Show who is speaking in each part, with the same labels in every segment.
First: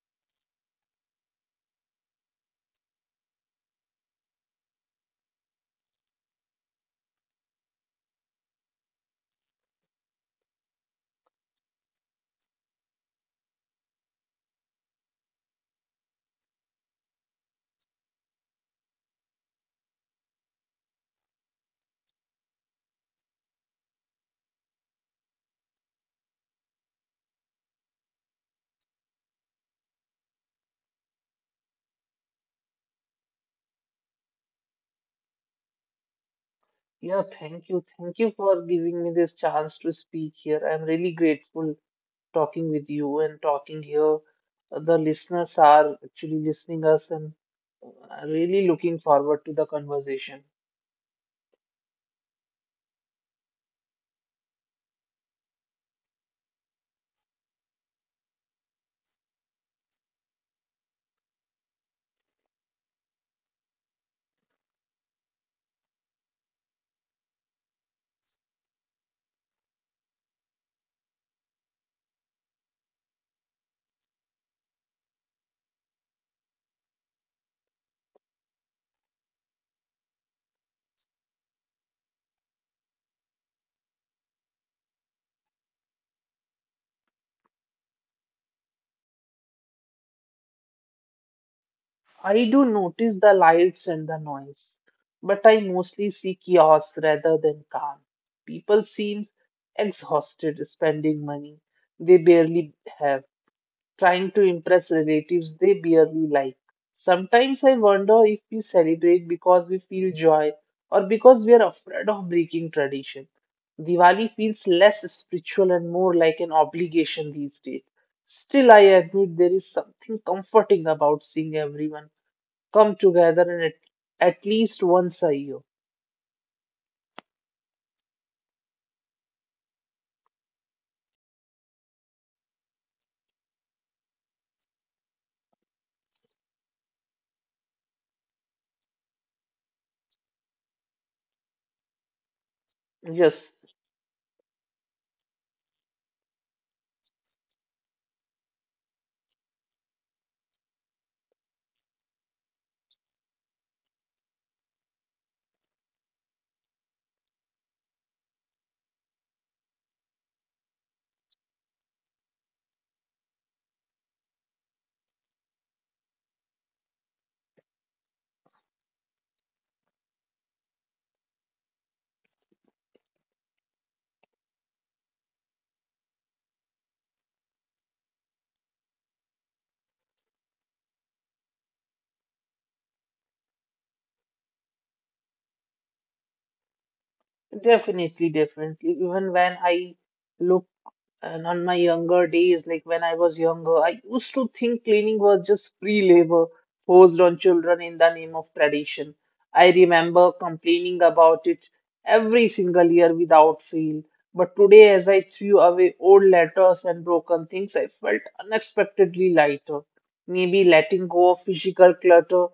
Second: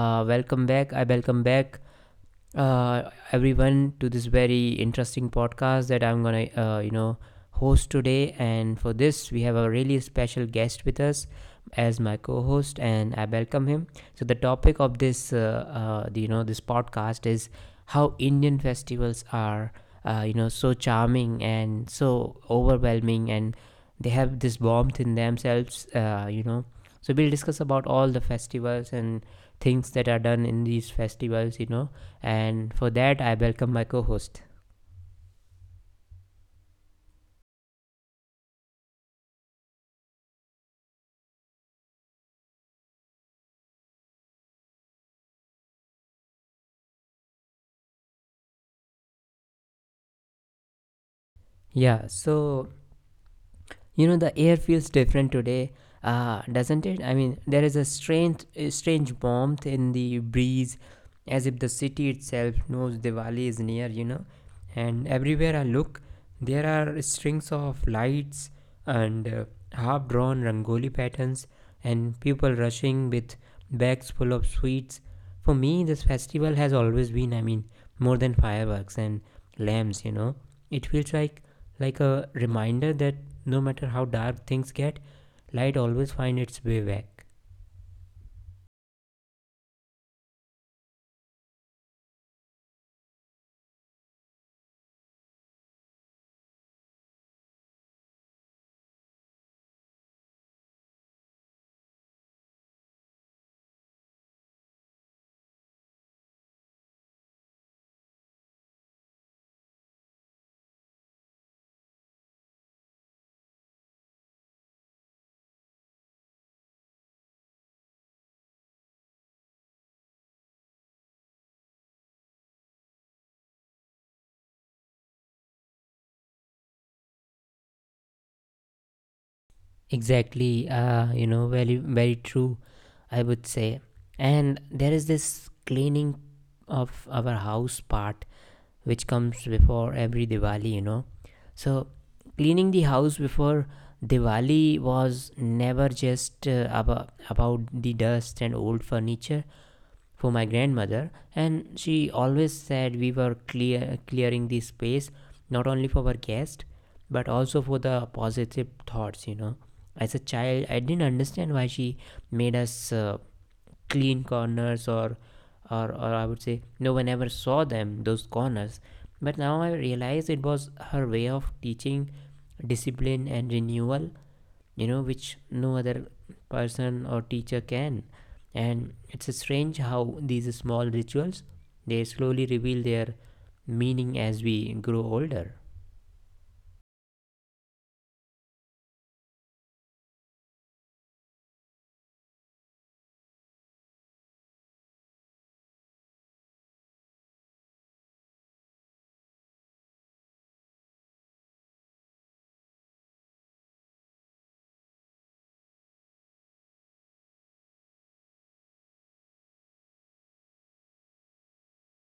Speaker 1: uh, welcome back. I welcome back everyone to this very interesting podcast that I'm gonna host today. And for this, we have a really special guest with us as my co-host, and I welcome him. So the topic of this the, you know this podcast is how Indian festivals are so charming and so overwhelming, and they have this warmth in themselves. So we'll discuss about all the festivals and things that are done in these festivals, you know, and for that, I welcome my co host.
Speaker 2: Yeah, thank you. Thank you for giving me this chance to speak here. I'm really grateful talking with you and talking here. The listeners are actually listening us and really looking forward to the conversation.
Speaker 1: Yeah, so you know, the air feels different today, doesn't it? I mean, there is a strange warmth in the breeze, as if the city itself knows Diwali is near, you know. And everywhere I look, there are strings of lights and half drawn rangoli patterns, and people rushing with bags full of sweets. For me, this festival has always been, I mean, more than fireworks and lamps, you know. It feels like a reminder that no matter how dark things get, light always finds its way back.
Speaker 2: I do notice the lights and the noise, but I mostly see chaos rather than calm. People seem exhausted spending money they barely have, trying to impress relatives they barely like. Sometimes I wonder if we celebrate because we feel joy or because we are afraid of breaking tradition. Diwali feels less spiritual and more like an obligation these days. Still, I admit there is something comforting about seeing everyone come together and at least once a year.
Speaker 1: Exactly, you know, very, very true, I would say. And there is this cleaning of our house part which comes before every Diwali, you know. So, cleaning the house
Speaker 2: Yes,
Speaker 1: before Diwali was never just about the dust and old furniture. For my grandmother, and she always said we were clearing the space not only for our guest but also for the positive thoughts, you know. As a child, I didn't understand why she made us clean corners, or I would say no one ever saw them, those corners, but now I realize it was her way of teaching discipline and renewal, you know, which no other person or teacher can. And it's strange how these small rituals they slowly reveal their meaning as we grow older.
Speaker 2: definitely. Even when I look. And on my younger days, like when I was younger, I used to think cleaning was just free labor forced on children in the name of tradition. I remember complaining about it every single year without fail. But today, as I threw away old letters and broken things, I felt unexpectedly lighter. Maybe letting go of physical clutter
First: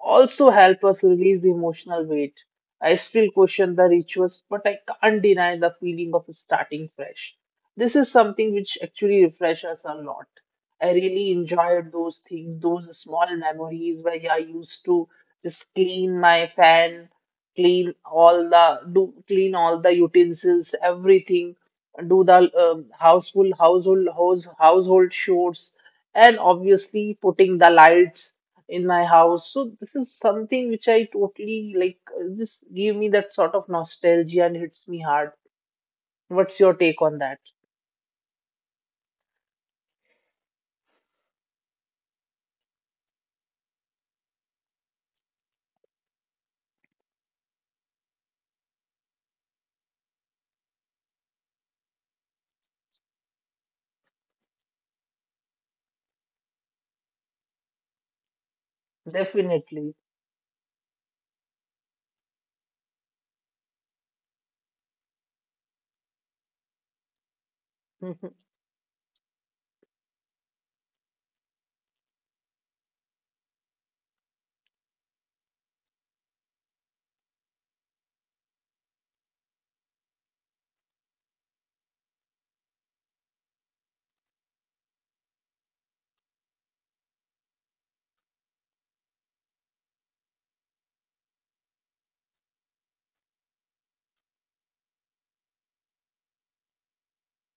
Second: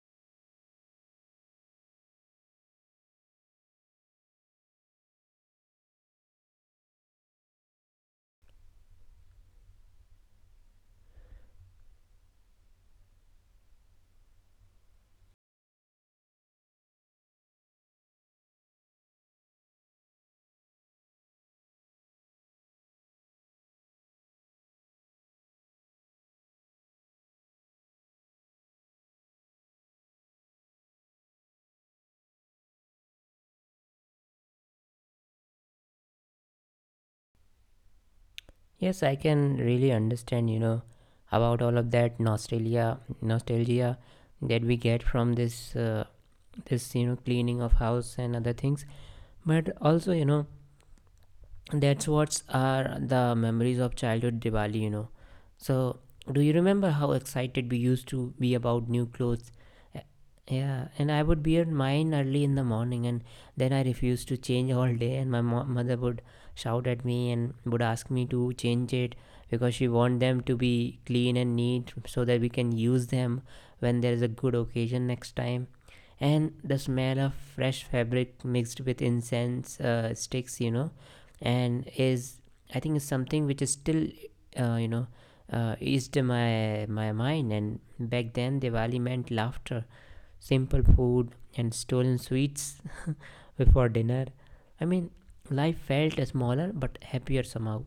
Speaker 2: also help us release the emotional weight. I still question the rituals, but I can't deny the feeling of starting fresh. This is something which actually refresh us a lot. I really enjoyed those things, those small memories where yeah, I used to just clean my fan, clean all the utensils, everything, do the household chores, and obviously putting the lights in my house. So this is something which I totally like. Just give me that sort of nostalgia and hits me hard. What's your take on that?
Speaker 1: Yes, I can really understand, you know, about all of that nostalgia that we get from this cleaning of house and other things. But also, you know, that's what's are the memories of childhood Diwali, you know. So, do you remember how excited we used to be about new clothes? Uh,
Speaker 2: Definitely.
Speaker 1: Yeah, and I would wear mine early in the morning, and then I refused to change all day, and my mother would shout at me and would ask me to change it because she want them to be clean and neat so that we can use them when there is a good occasion next time. And the smell of fresh fabric mixed with incense sticks, you know, and is I think is something which is still uh, you know eased my mind. And back then, Diwali meant laughter, simple food, and stolen sweets before dinner. I mean, life felt smaller but happier somehow.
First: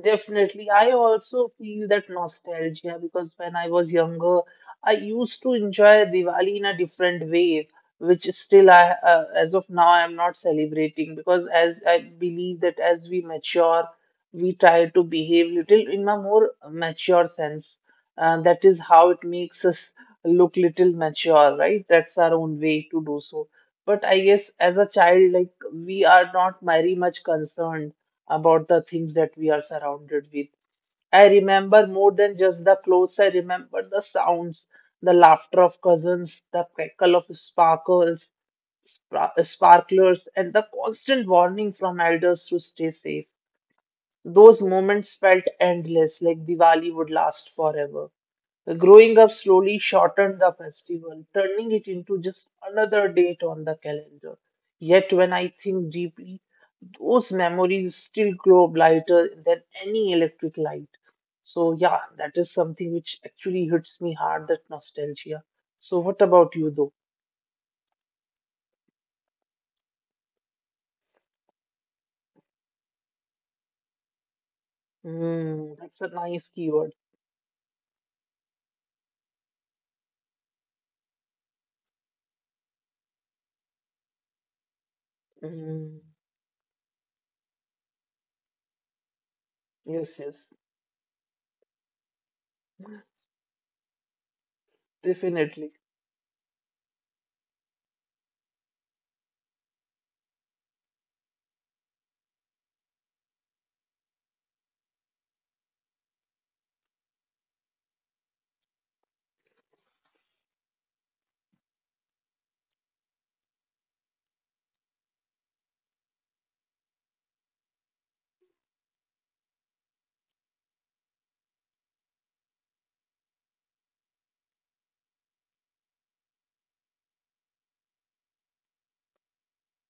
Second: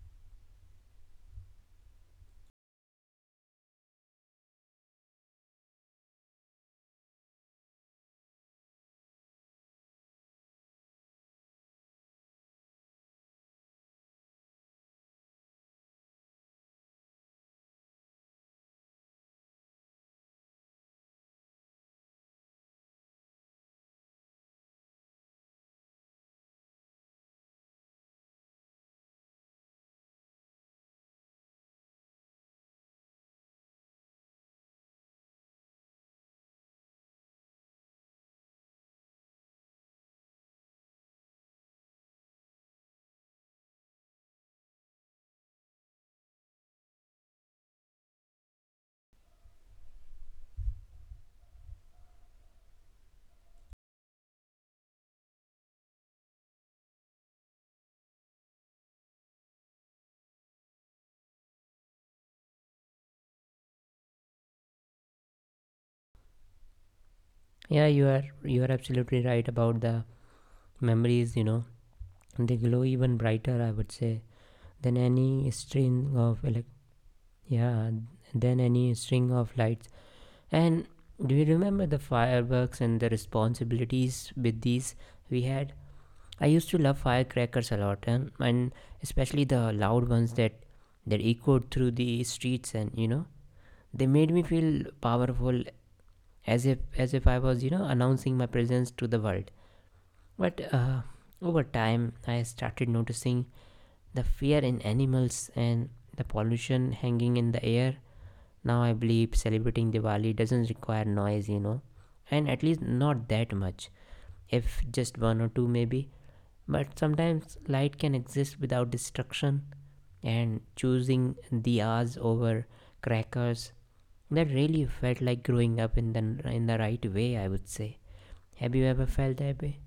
Speaker 2: Definitely. I also feel that nostalgia because when I was younger, I used to enjoy Diwali in a different way, which is still I as of now I'm not celebrating, because as I believe that as we mature, we try to behave little in a more mature sense. That is how it makes us look little mature, right? That's our own way to do so. But I guess as a child, like, we are not very much concerned about the things that we are surrounded with. I remember more than just the clothes, I remember the sounds, the laughter of cousins, the crackle of sparkles, sparklers, and the constant warning from elders to stay safe. Those moments felt endless, like Diwali would last forever. The growing up slowly shortened the festival, turning it into just another date on the calendar. Yet, when I think deeply, those memories still glow brighter than any electric light. So, yeah, that is something which actually hits me hard, that nostalgia. So, what about you, though?
Speaker 1: Yeah, you are absolutely right about the memories. You know, they glow even brighter, I would say, than any
Speaker 2: Mm, that's a
Speaker 1: string
Speaker 2: nice
Speaker 1: of
Speaker 2: keyword.
Speaker 1: yeah, than any string of lights. And do you remember the fireworks and the responsibilities with these we had?
Speaker 2: Mm,
Speaker 1: I used to love firecrackers a lot, and especially the loud
Speaker 2: yes, yes,
Speaker 1: ones that echoed through the streets, and you know, they made me feel
Speaker 2: definitely.
Speaker 1: powerful, as if I was, you know, announcing my presence to the world. But over time, I started noticing the fear in animals and the pollution hanging in the air. Now I believe celebrating Diwali doesn't require noise, you know, and at least not that much, if just one or two maybe. But sometimes light can exist without destruction, and choosing diyas over crackers, that really felt like growing up in the right way, I would say. Have you ever felt that way?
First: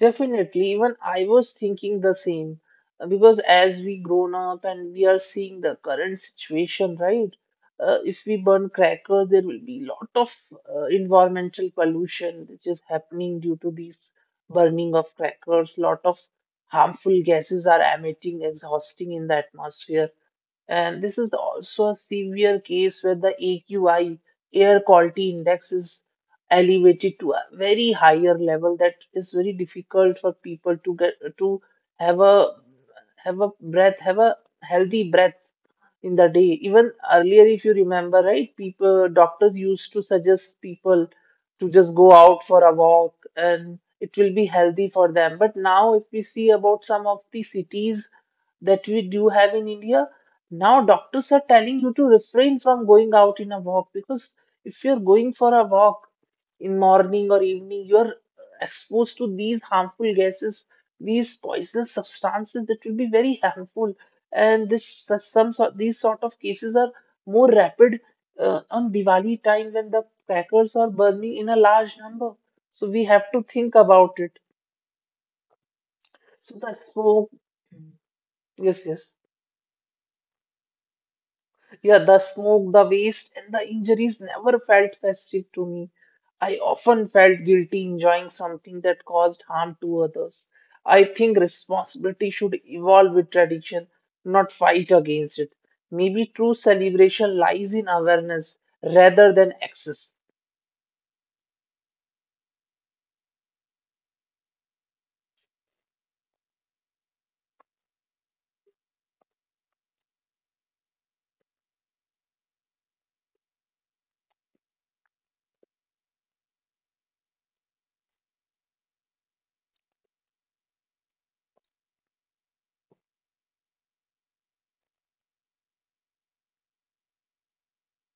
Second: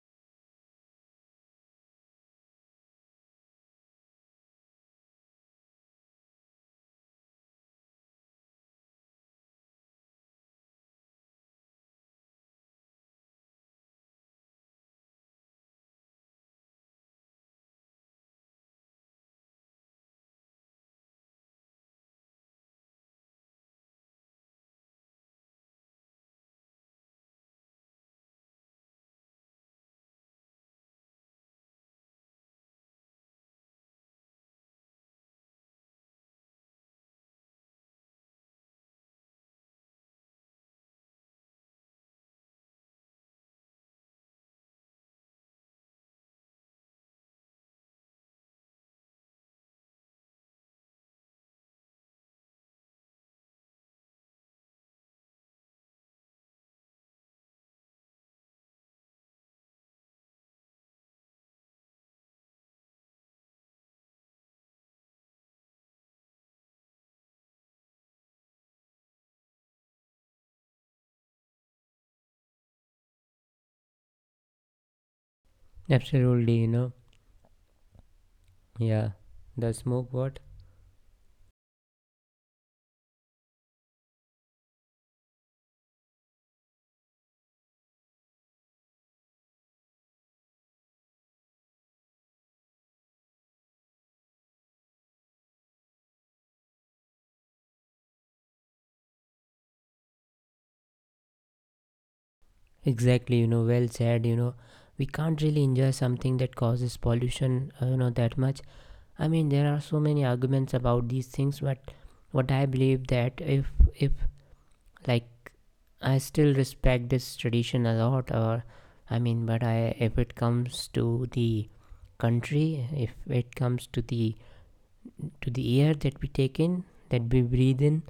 Speaker 2: Definitely, even I was thinking the same. Because as we grown up and we are seeing the current situation, right? If we burn crackers, there will be lot of environmental pollution which is happening due to these burning of crackers. Lot of harmful gases are emitting, exhausting in the atmosphere. And this is also a severe case where the AQI, air quality index, is elevated to a very higher level that is very difficult for people to get to have a have a breath, have a healthy breath in the day. Even earlier, if you remember, right, people, doctors used to suggest people to just go out for a walk and it will be healthy for them. But now, if we see about some of the cities that we do have in India, now doctors are telling you to refrain from going out in a walk, because if you're going for a walk in morning or evening, you're exposed to these harmful gases, these poisonous substances that will be very harmful, and this some sort these sort of cases are more rapid on Diwali time when the crackers are burning in a large number. So we have to think about it.
Speaker 1: Absolutely,
Speaker 2: So
Speaker 1: you
Speaker 2: the
Speaker 1: know.
Speaker 2: smoke, yes,
Speaker 1: Yeah,
Speaker 2: yes.
Speaker 1: the smoke what?
Speaker 2: Yeah, the smoke, the waste, and the injuries never felt festive to me. I often felt guilty enjoying something that caused harm to others. I think responsibility should evolve with tradition, not fight against it. Maybe true celebration lies in awareness rather than excess.
Speaker 1: Exactly, you know, well said, you know. We can't really enjoy something that causes pollution, you know, that much. I mean, there are so many arguments about these things, but what I believe that if like, I still respect this tradition a lot, or I mean, but I, if it comes to the country, if it comes to the air that we take in, that we breathe in,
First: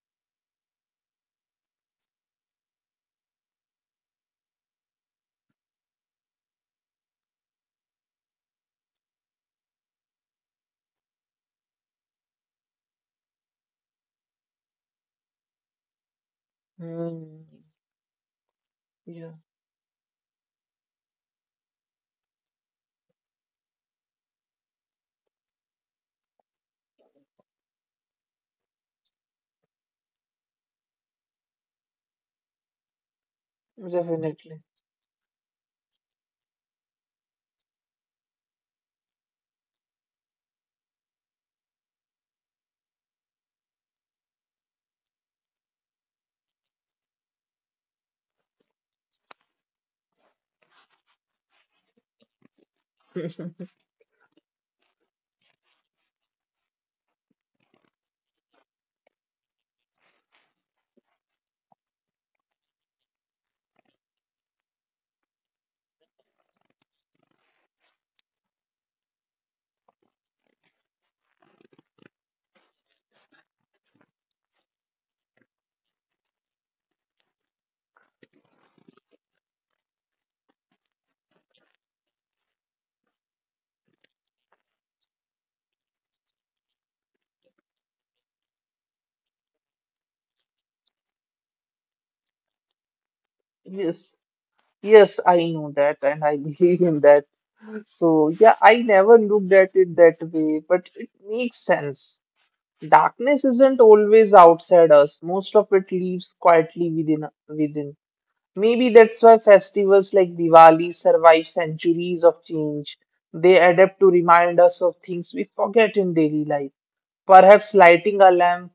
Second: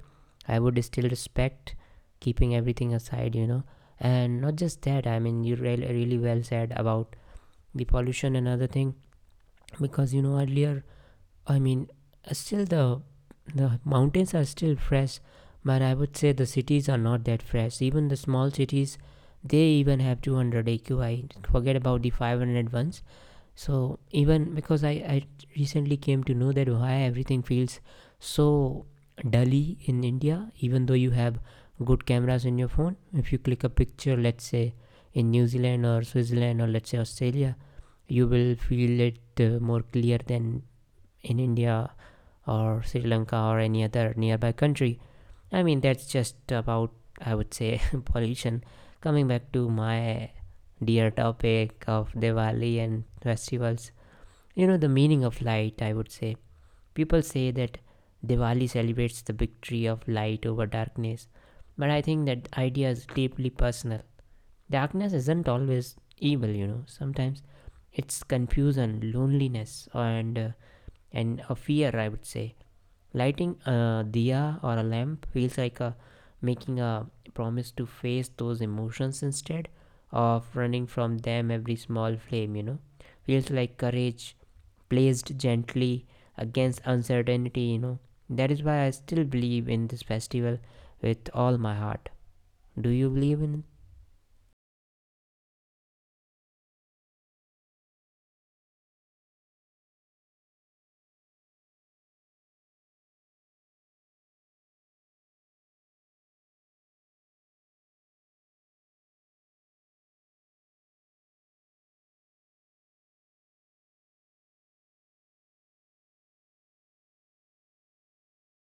Speaker 1: I would still respect, keeping everything aside, you know. And not just that, I mean, you really, really well said about the pollution and other thing, because you know earlier, I mean, still the mountains are still fresh, but I would say the cities are not that
Speaker 2: Hmm.
Speaker 1: fresh. Even the small cities,
Speaker 2: Yeah,
Speaker 1: they even have 200 AQI. Forget about the 500 ones. So even because I recently came to know that why everything feels so dully in India, even though you have good cameras in your phone if you click a picture, let's
Speaker 2: definitely.
Speaker 1: say, in New Zealand or Switzerland, or let's say Australia, you will feel it more clear than in India or Sri Lanka or any other nearby country. I mean, that's just about, I would say pollution. Coming back to my dear topic of Diwali and festivals, you know, the meaning of light, I would say. People say that Diwali celebrates the victory of light over darkness, but I think that idea is deeply personal. Darkness isn't always evil, you know, sometimes it's confusion, loneliness, and a fear, I would say. Lighting a diya or a lamp feels like a, making a promise to face those emotions instead of running from them, every small flame, you know. Feels like courage placed gently against uncertainty, you know. That is why I still believe in this festival with all my heart. Do you believe in it?
Speaker 2: Yes, yes, I know that, and I believe in that. So, yeah, I never looked at it that way, but it makes sense. Darkness isn't always outside us. Most of it lives quietly within. Maybe that's why festivals like Diwali survive centuries of change. They adapt to remind us of things we forget in daily life. Perhaps lighting a lamp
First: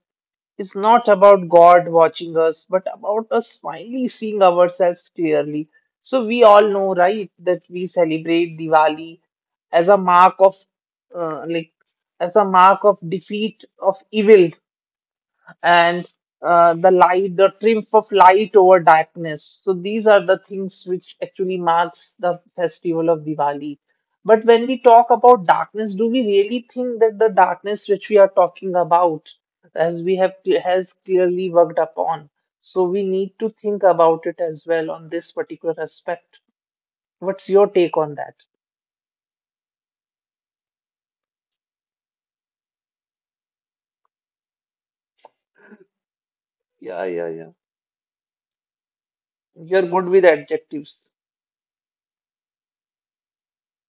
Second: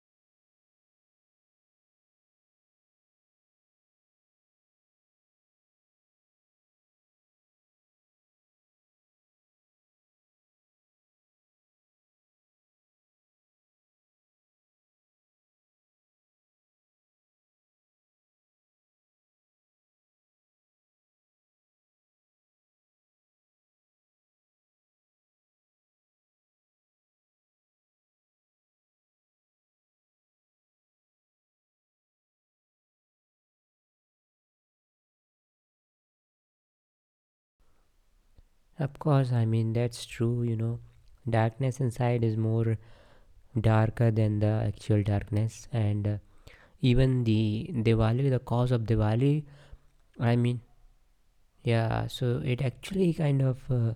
Speaker 2: is not about God watching us, but about us finally seeing ourselves clearly. So we all know, right, that we celebrate Diwali as a mark of, like, as a mark of defeat of evil, and the light, the triumph of light over darkness. So these are the things which actually marks the festival of Diwali. But when we talk about darkness, do we really think that the darkness which we are talking about, as we have has clearly worked upon? So we need to think about it as well on this particular aspect. What's your take on that?
Speaker 1: Of course, I mean, that's true, you know. Darkness inside is more darker than the actual darkness, and
Speaker 2: Yeah,
Speaker 1: even
Speaker 2: yeah, yeah.
Speaker 1: the Diwali, the cause of Diwali,
Speaker 2: You're good with
Speaker 1: I mean,
Speaker 2: adjectives.
Speaker 1: yeah, so it actually kind of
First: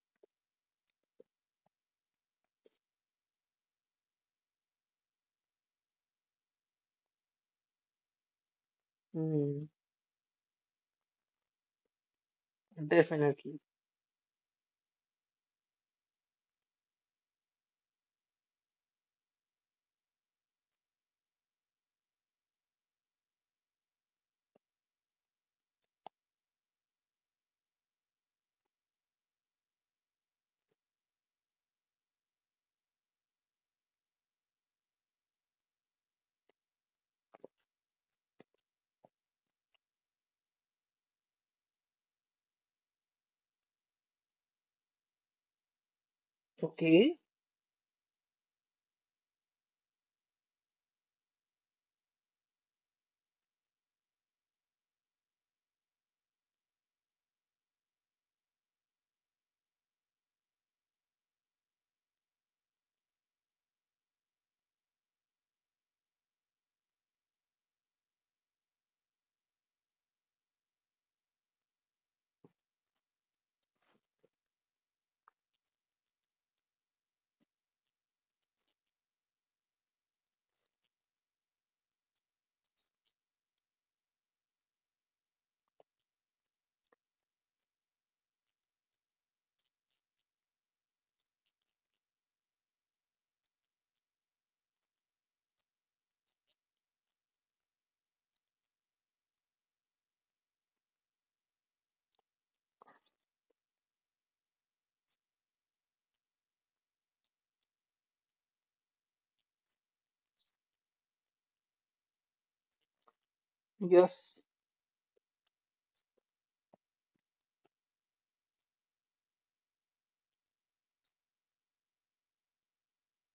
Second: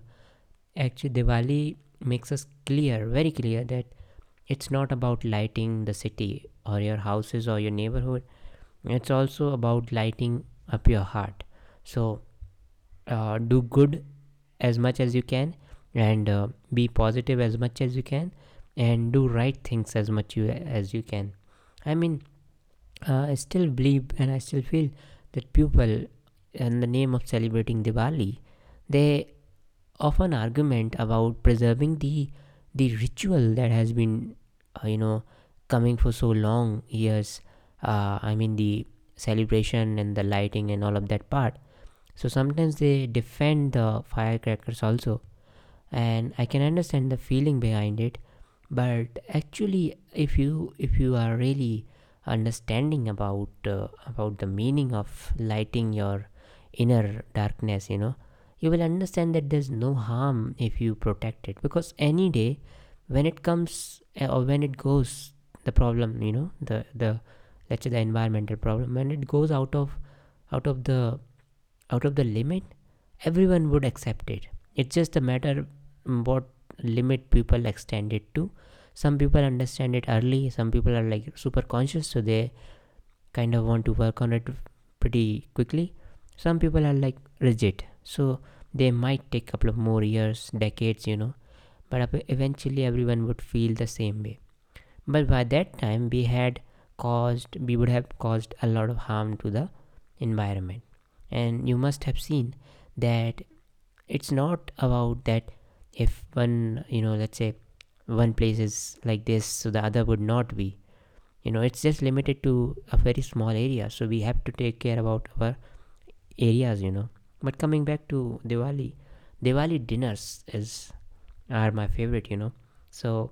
Speaker 1: actually Diwali makes us clear, very clear, that it's not about lighting the city or your houses or your neighborhood. It's also
Speaker 2: Hmm,
Speaker 1: about lighting up your heart. So
Speaker 2: definitely.
Speaker 1: do good as much as you can, and be positive as much as you can, and do right things as much you as you can. I mean, I still believe and I still feel that people, in the name of celebrating Diwali, they of an argument about preserving the ritual that has been uh, you know coming for so long years. I mean, the celebration and the lighting and all of that part, so sometimes they defend the firecrackers also, and I can understand the
Speaker 2: Okay.
Speaker 1: feeling behind it. But actually, if you are really understanding about the meaning of lighting your inner darkness, you know, you will understand that there's no harm if you protect it because any day when it comes or when it goes, the problem, you know, the let's say the environmental problem when it goes out of the out of the limit, everyone would accept it. It's just a matter what limit people extend it to. Some people understand it early, some people are like super conscious, so they kind of want to work on it pretty quickly. Some people are like rigid, so they might take a couple of more years, decades, you know, but eventually everyone would feel the same way, but by that time we would have caused a lot of harm to the environment. And you must have seen that it's not about that, if one, you know, let's say one place is like this, so the other would not be, you know, it's just limited to a very small area, so we
Speaker 2: Yes.
Speaker 1: have to take care about our areas, you know. But coming back to Diwali, diwali dinners is are my favorite, you know. So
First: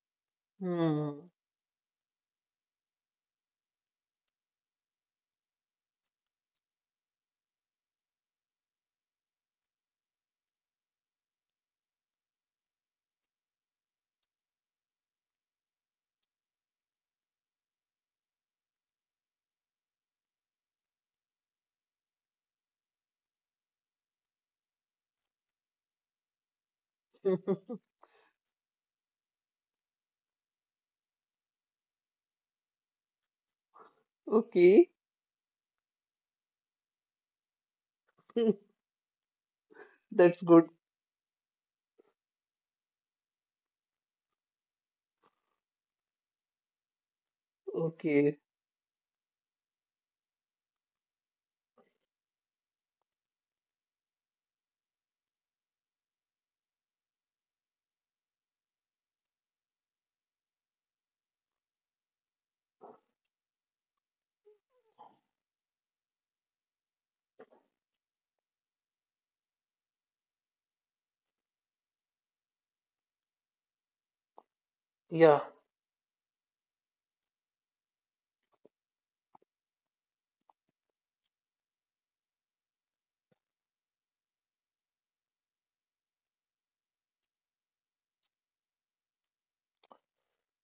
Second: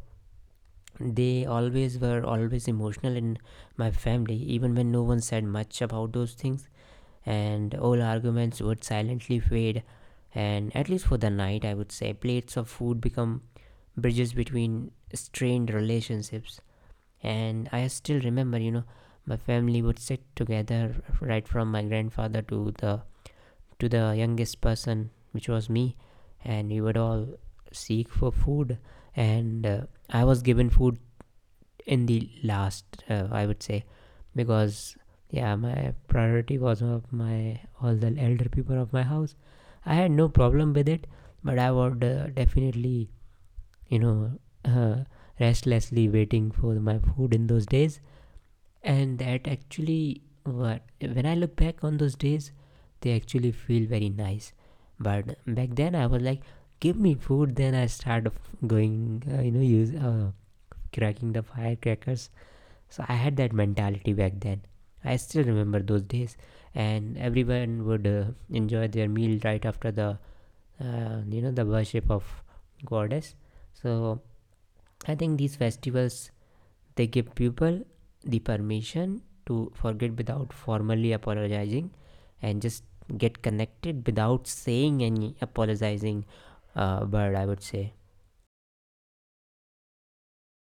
Speaker 2: Hmm.
Speaker 1: they always emotional in my family, even when no one said much about those things, and all arguments would silently fade, and at least for the night, I would say, plates of food become bridges between strained relationships. And I still remember, you know, my family would sit together right from my grandfather to the youngest person, which was me, and we would all seek for food. And I was given food in the last, I would say,
Speaker 2: Okay,
Speaker 1: because yeah, my priority was of my all the elder people of my house. I had no
Speaker 2: that's good.
Speaker 1: problem with it, but I would definitely, you know, uh, restlessly waiting for my food in those days.
Speaker 2: Okay,
Speaker 1: And that actually what, when I look back on those days, they actually feel very nice. But back then I was like, give me food, then I started going you know use cracking the firecrackers, so I had that mentality back then. I still remember those days, and everyone would enjoy their meal right after the the worship of goddess. So I think
Speaker 2: yeah,
Speaker 1: these festivals they give people the permission to forget without formally apologizing, and just get connected without saying any apologizing word, I would say.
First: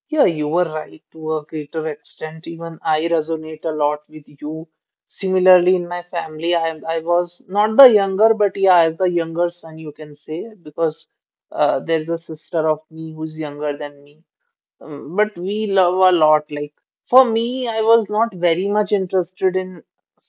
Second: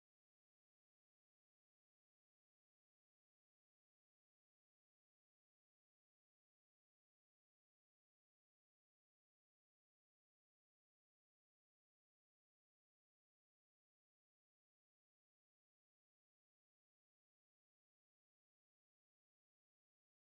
Speaker 2: yeah, you were right to a greater extent. Even I resonate a lot with you. Similarly, in my family, I was not the younger, but yeah, as the younger son, you can say, because there's a sister of me who's younger than me. But we love a lot. Like, for me, I was not very much interested in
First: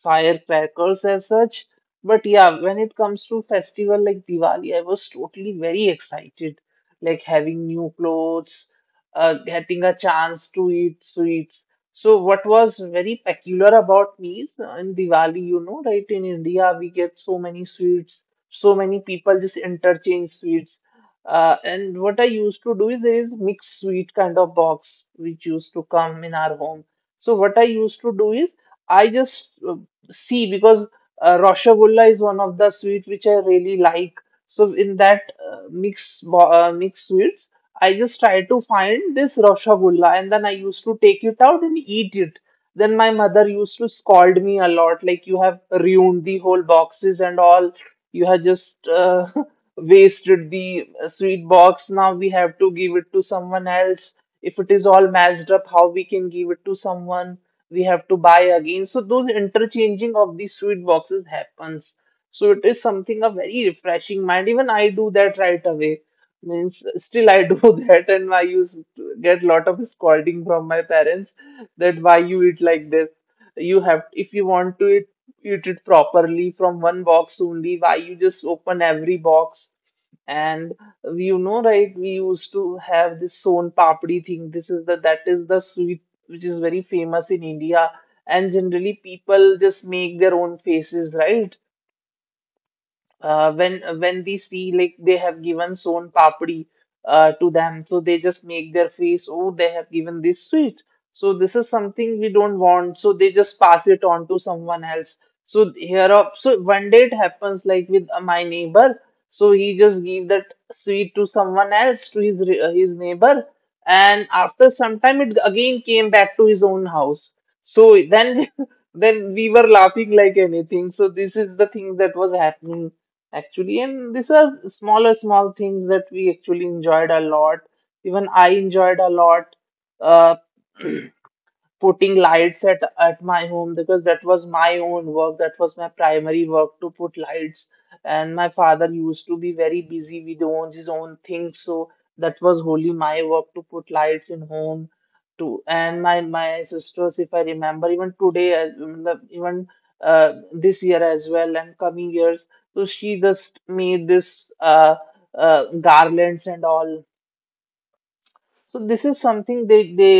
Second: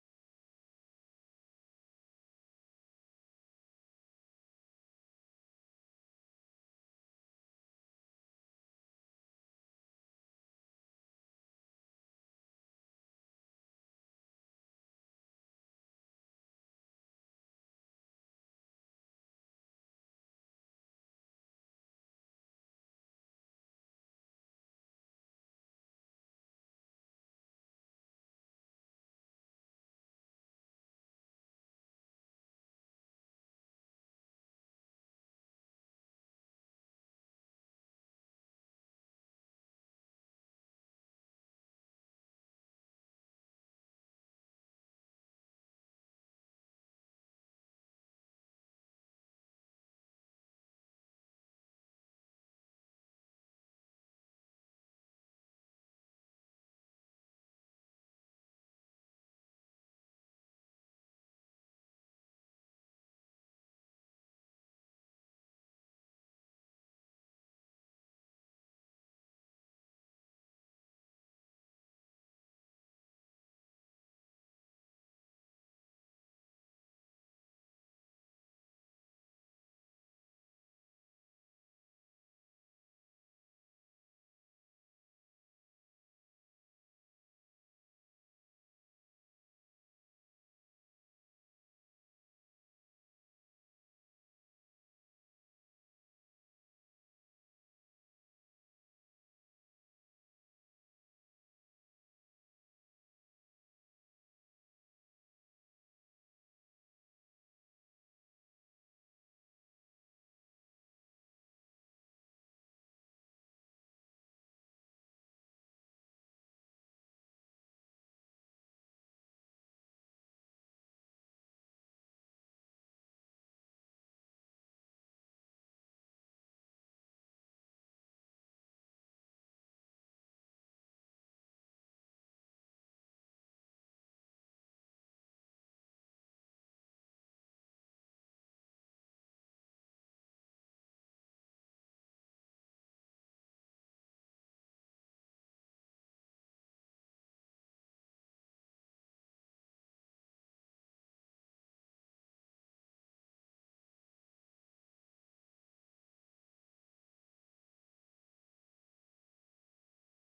Speaker 2: firecrackers as such. But yeah, when it comes to festival like Diwali, I was totally very excited. Like having new clothes, getting a chance to eat sweets. So what was very peculiar about me is, in Diwali, you know, right, in India, we get so many sweets. So many people just interchange sweets. And what I used to do is there is mixed sweet kind of box which used to come in our home. So what I used to do is I just see, because Roshagulla is one of the sweet which I really like. So in that mixed sweets, I just try to find this Roshagulla and then I used to take it out and eat it. Then my mother used to scold me a lot, like, you have ruined the whole boxes and all. You have just wasted the sweet box. Now we have to give it to someone else. If it is all mashed up, how we can give it to someone? We have to buy again. So those interchanging of these sweet boxes happens. So it is something of very refreshing mind. Even I do that right away. Means still I do that, and I used to get lot of scolding from my parents that why you eat like this. You have if you want to eat, distribute it properly from one box only. Why you just open every box? And you know, right, we used to have this son papdi thing. This is the That is the sweet which is very famous in India, and generally people just make their own faces, right, when they see like they have given sown papdi to them, so they just make their face, oh, they have given this sweet. So this is something we don't want. So they just pass it on to someone else. So here up, so one day it happens like with my neighbor. So he just gave that sweet to someone else, to his his neighbor, and after some time it again came back to his own house. So then then we were laughing like anything. So this is the thing that was happening actually, and these are small things that we actually enjoyed a lot. Even I enjoyed a lot uh, putting lights at my home, because that was my own work. That was my primary work to put lights. And my father used to be very busy with owns his own things, so that was wholly my work to put lights in home. To and my sisters, if I remember, even today, as matlab, even this year as well, and coming years, so she just made this garlands and all. So this is something they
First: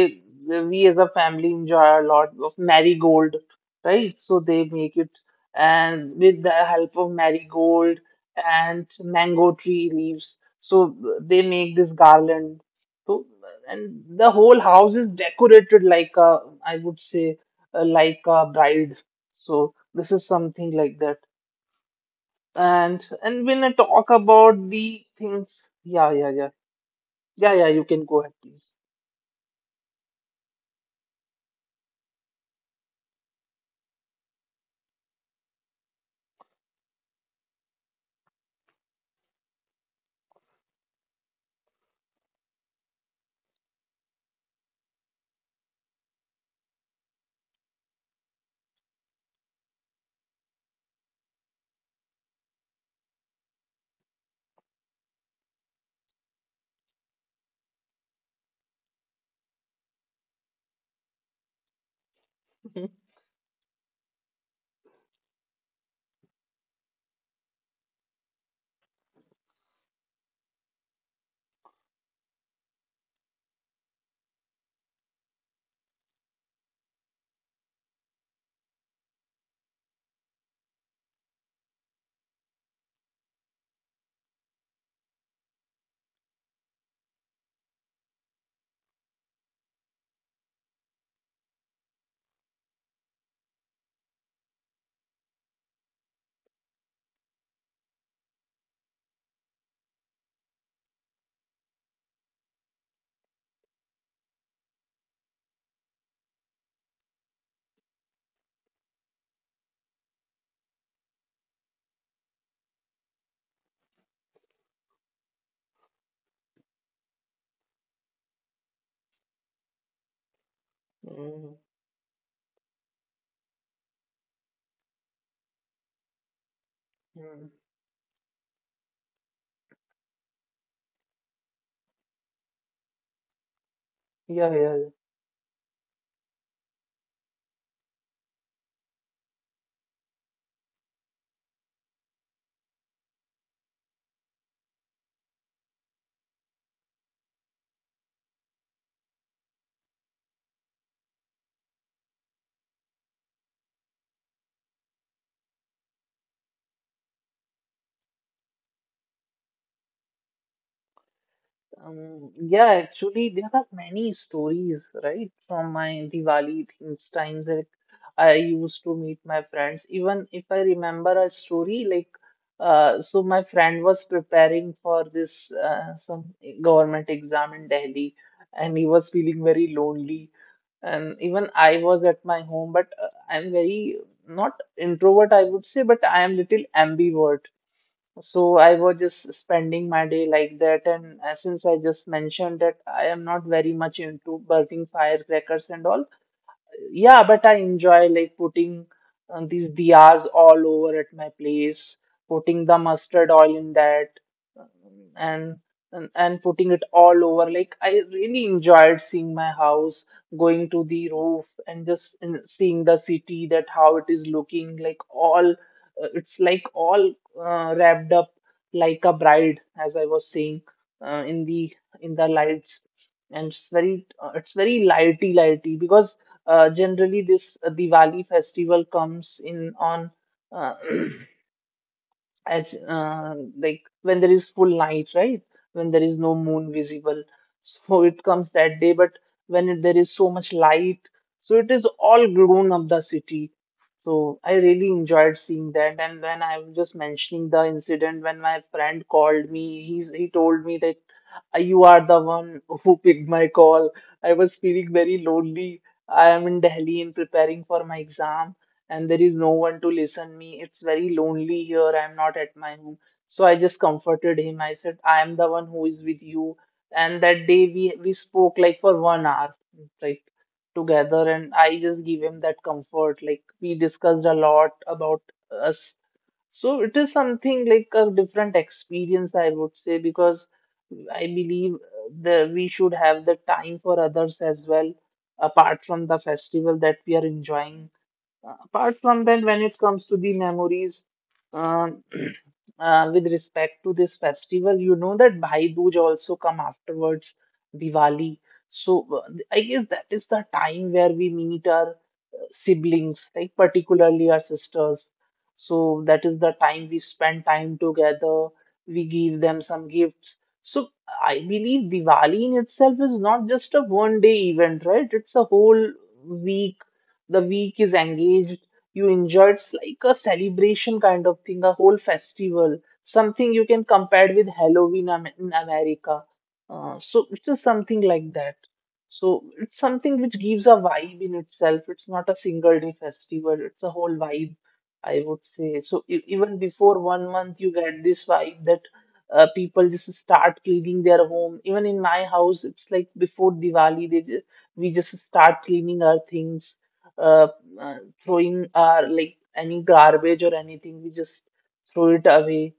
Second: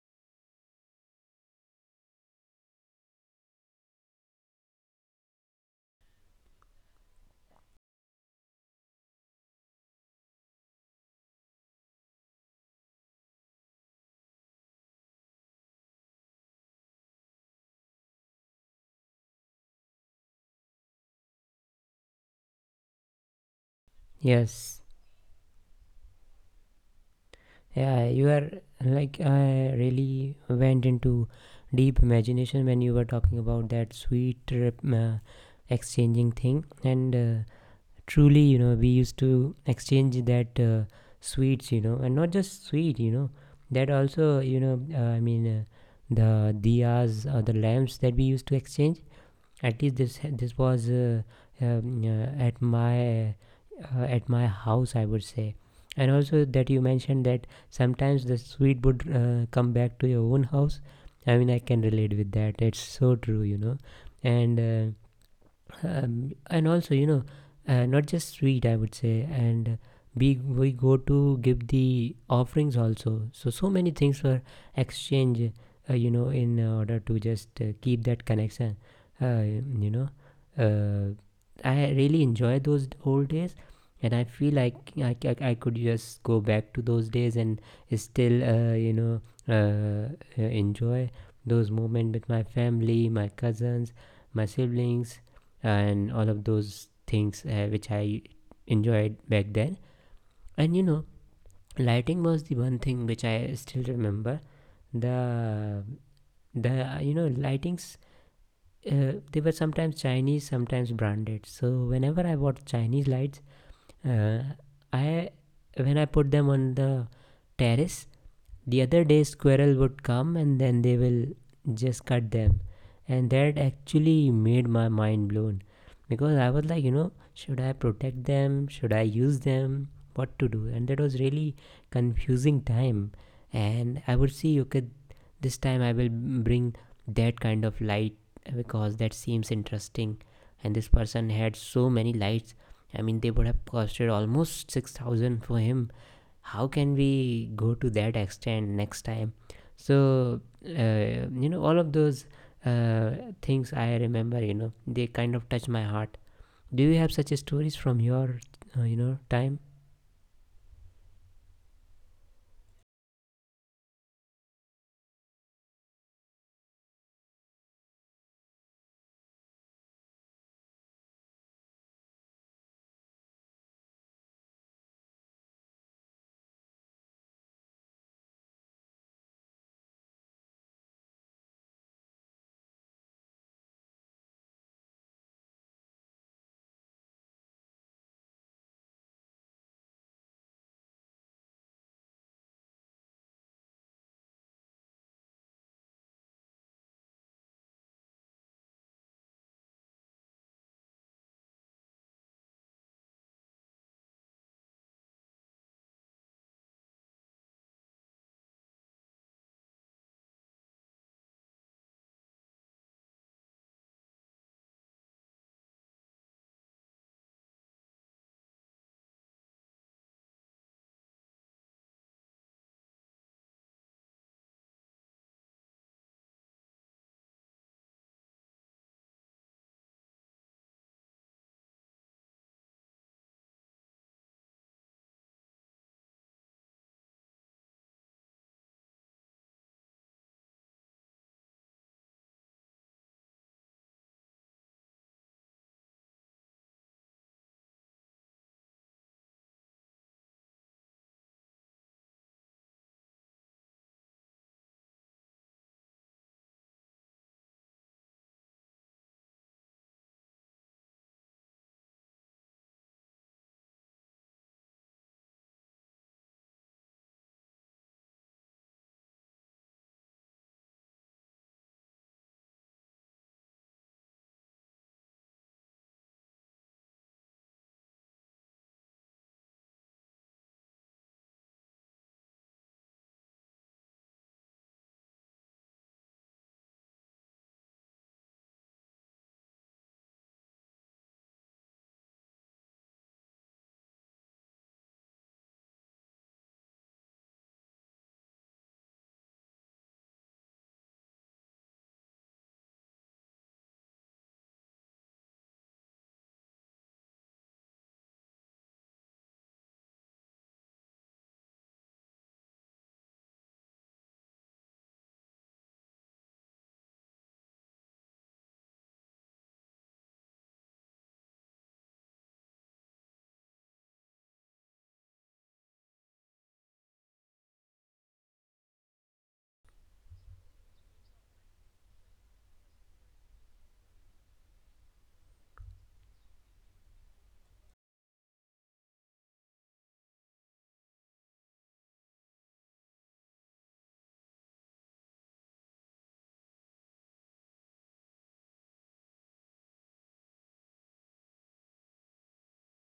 Speaker 2: we as a family enjoy a lot of marigold, right? So they make it, and with the help of marigold and mango tree leaves. So they make this garland. So, and the whole house is decorated like a, I would say, like a bride. So this is something like that. And when I talk about
Speaker 1: Yes.
Speaker 2: the things, yeah, yeah, yeah, yeah, yeah. You
Speaker 1: Yeah,
Speaker 2: can go
Speaker 1: you
Speaker 2: ahead,
Speaker 1: are like I really went into deep imagination when you were talking about that exchanging thing, and truly, you know, we used to exchange that sweets, you know. And not just sweet, you know, that also, you know, the diyas or the lamps that we used to exchange, at least this was um, uh, at my at my house, I would say. And also that you mentioned that sometimes the sweet would come back to your own house, I mean, I can relate with that. It's
Speaker 2: please.
Speaker 1: so true, you know. And and also, you know, not just sweet, I would say. And we go to give the offerings also. So so many things were exchanged, you know, in order to just keep that connection. uh, you know uh, I really enjoy those old days, and I feel like I could just go back to those days and still uh, enjoy those moments with my family, my cousins, my siblings, and all of those things which I enjoyed back then. And you know, lighting was the one thing which I still remember. The the lightings, they were sometimes Chinese, sometimes branded. So whenever I bought Chinese lights, uh, I, when I put them on the terrace, the other day, squirrel would come and then they will just cut them, and that actually made my mind blown, because I was like, you know,
Speaker 2: Mm.
Speaker 1: should I protect them? Should I use them? What to do? And that was really confusing time. And I would
Speaker 2: Yeah,
Speaker 1: see,
Speaker 2: yeah.
Speaker 1: okay, this time I will bring that kind of light because that seems interesting. And this person had so many lights. I mean, they would have costed almost 6,000 for him. How can we go to that extent next time? So all of those uh, things I remember, you know, they kind of touch my heart. Do you have such stories from your time?
Speaker 2: Yeah, actually, there are many stories, right? From my Diwali things, times that I used to meet my friends. Even if I remember a story, so my friend was preparing for this some government exam in Delhi, and he was feeling very lonely. And even I was at my home, but I'm very not introvert, I would say, but I am little ambivert. So I was just spending my day like that, and since I just mentioned that I am not very much into burning firecrackers and all, yeah, but I enjoy like putting these diyas all over at my place, putting the mustard oil in that, um, and and putting it all over. Like I really enjoyed seeing my house, going to the roof and just and seeing the city that how it is looking like all it's like all wrapped up like a bride, as I was saying, uh, in the in the lights and it's very lighty lighty because generally, this Diwali festival comes in on uh, as like when there is full night, right? When there is no moon visible, so it comes that day. But when it, there is so much light, so it is all grown up the city. So I really enjoyed seeing that. And when I was just mentioning the incident, when my friend called me, he told me that You are the one who picked my call. I was feeling very lonely. I am in Delhi and preparing for my exam and there is no one to listen me. It's very lonely here. I'm not at my home. So I just comforted him. I said, I am the one who is with you. And that day we spoke like for 1 hour, like together, and I just give him that comfort. Like we discussed a lot about us. So it is something like a different experience, I would say, because I believe that we should have the time for others as well, apart from the festival that we are enjoying apart from that, when it comes to the memories, um, with respect to this festival, you know that Bhai Dooj also come afterwards, Diwali. So I guess that is the time where we meet our siblings, like particularly our sisters. So that is the time we spend time together. We give them some gifts. So I believe Diwali in itself is not just a one day event, right? It's a whole week. The week is engaged. You enjoy it's like a celebration kind of thing, a whole festival, something you can compare with Halloween in America. So it is something like that. So it's something which gives a vibe in itself. It's not a single day festival, it's a whole vibe, I would say. So even before 1 month, you get this vibe that people just start cleaning their home. Even in my house, it's like before Diwali, we just start cleaning our things, uh, uh, throwing our like any garbage or anything, we just throw it away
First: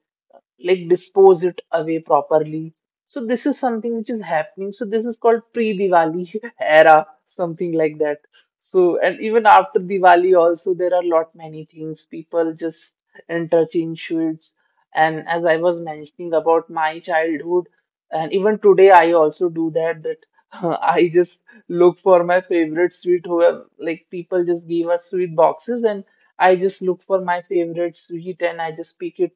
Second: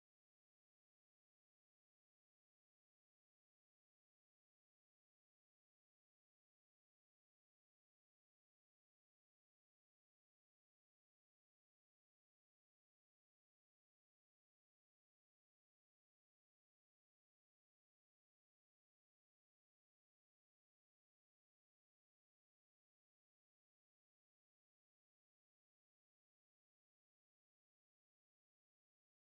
Speaker 2: like dispose it away properly. So this is something which is happening. So this is called pre-Diwali era, something like that. So and even after Diwali also there are lot many things. People just interchange sweets. And as I was mentioning about my childhood, and even today I also do that that I just look for my favorite sweet whoever like people just give us sweet boxes and I just look for my favorite sweet and I just pick it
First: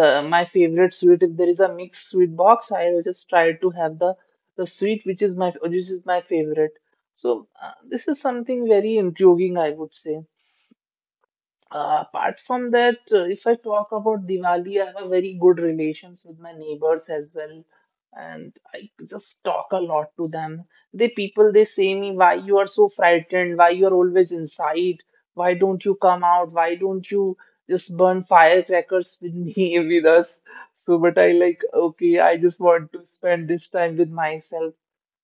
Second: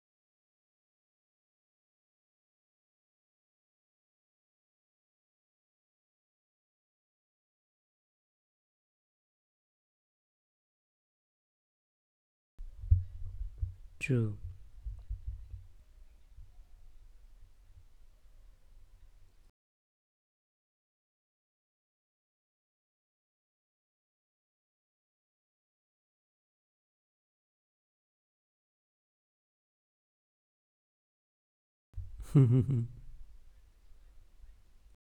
Speaker 2: the my favorite sweet if there is a mixed sweet box, I'll just try to have the sweet which is my favorite. So this is something very intriguing, I would say. Apart from that, if I talk about
Speaker 1: True.
Speaker 2: Diwali, I have very good relations with my neighbors as well, and I just talk a lot to them. They people they say me, why you are so frightened? Why you are always inside? Why don't you come out? Why don't you just burn firecrackers with me with us? So, but I like okay, I just want to spend this time with myself.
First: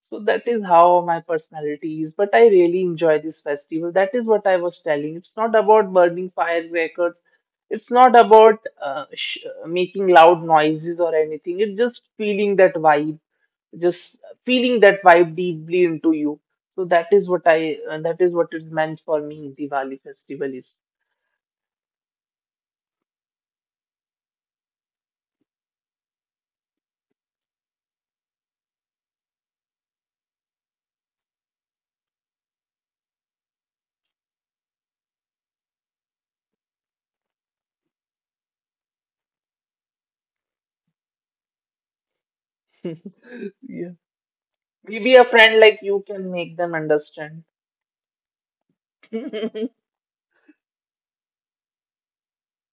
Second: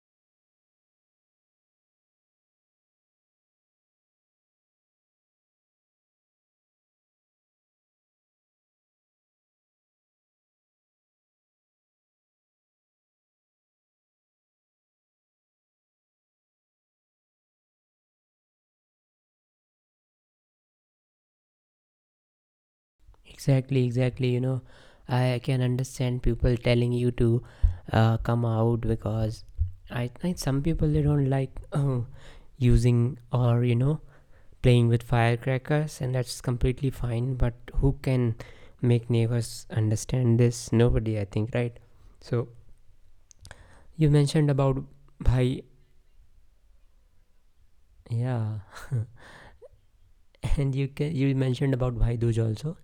Speaker 2: So that is how my personality is. But I really enjoy this festival. That is what I was telling. It's not about burning firecrackers. It's not about making loud noises or anything. It's just feeling that vibe, just feeling that vibe deeply into you. So that is what that is what it meant for me. Diwali festival is.
Speaker 1: Exactly, exactly, you know, I can understand people telling you to come out, because I think some people they don't like using or you know playing with firecrackers, and that's completely fine. But who can make neighbors understand this? Nobody, I think, right? So
Speaker 2: Yeah.
Speaker 1: you mentioned about
Speaker 2: Maybe a
Speaker 1: bhai,
Speaker 2: friend like you can make them understand.
Speaker 1: yeah, and you can, you mentioned about bhai dooj also.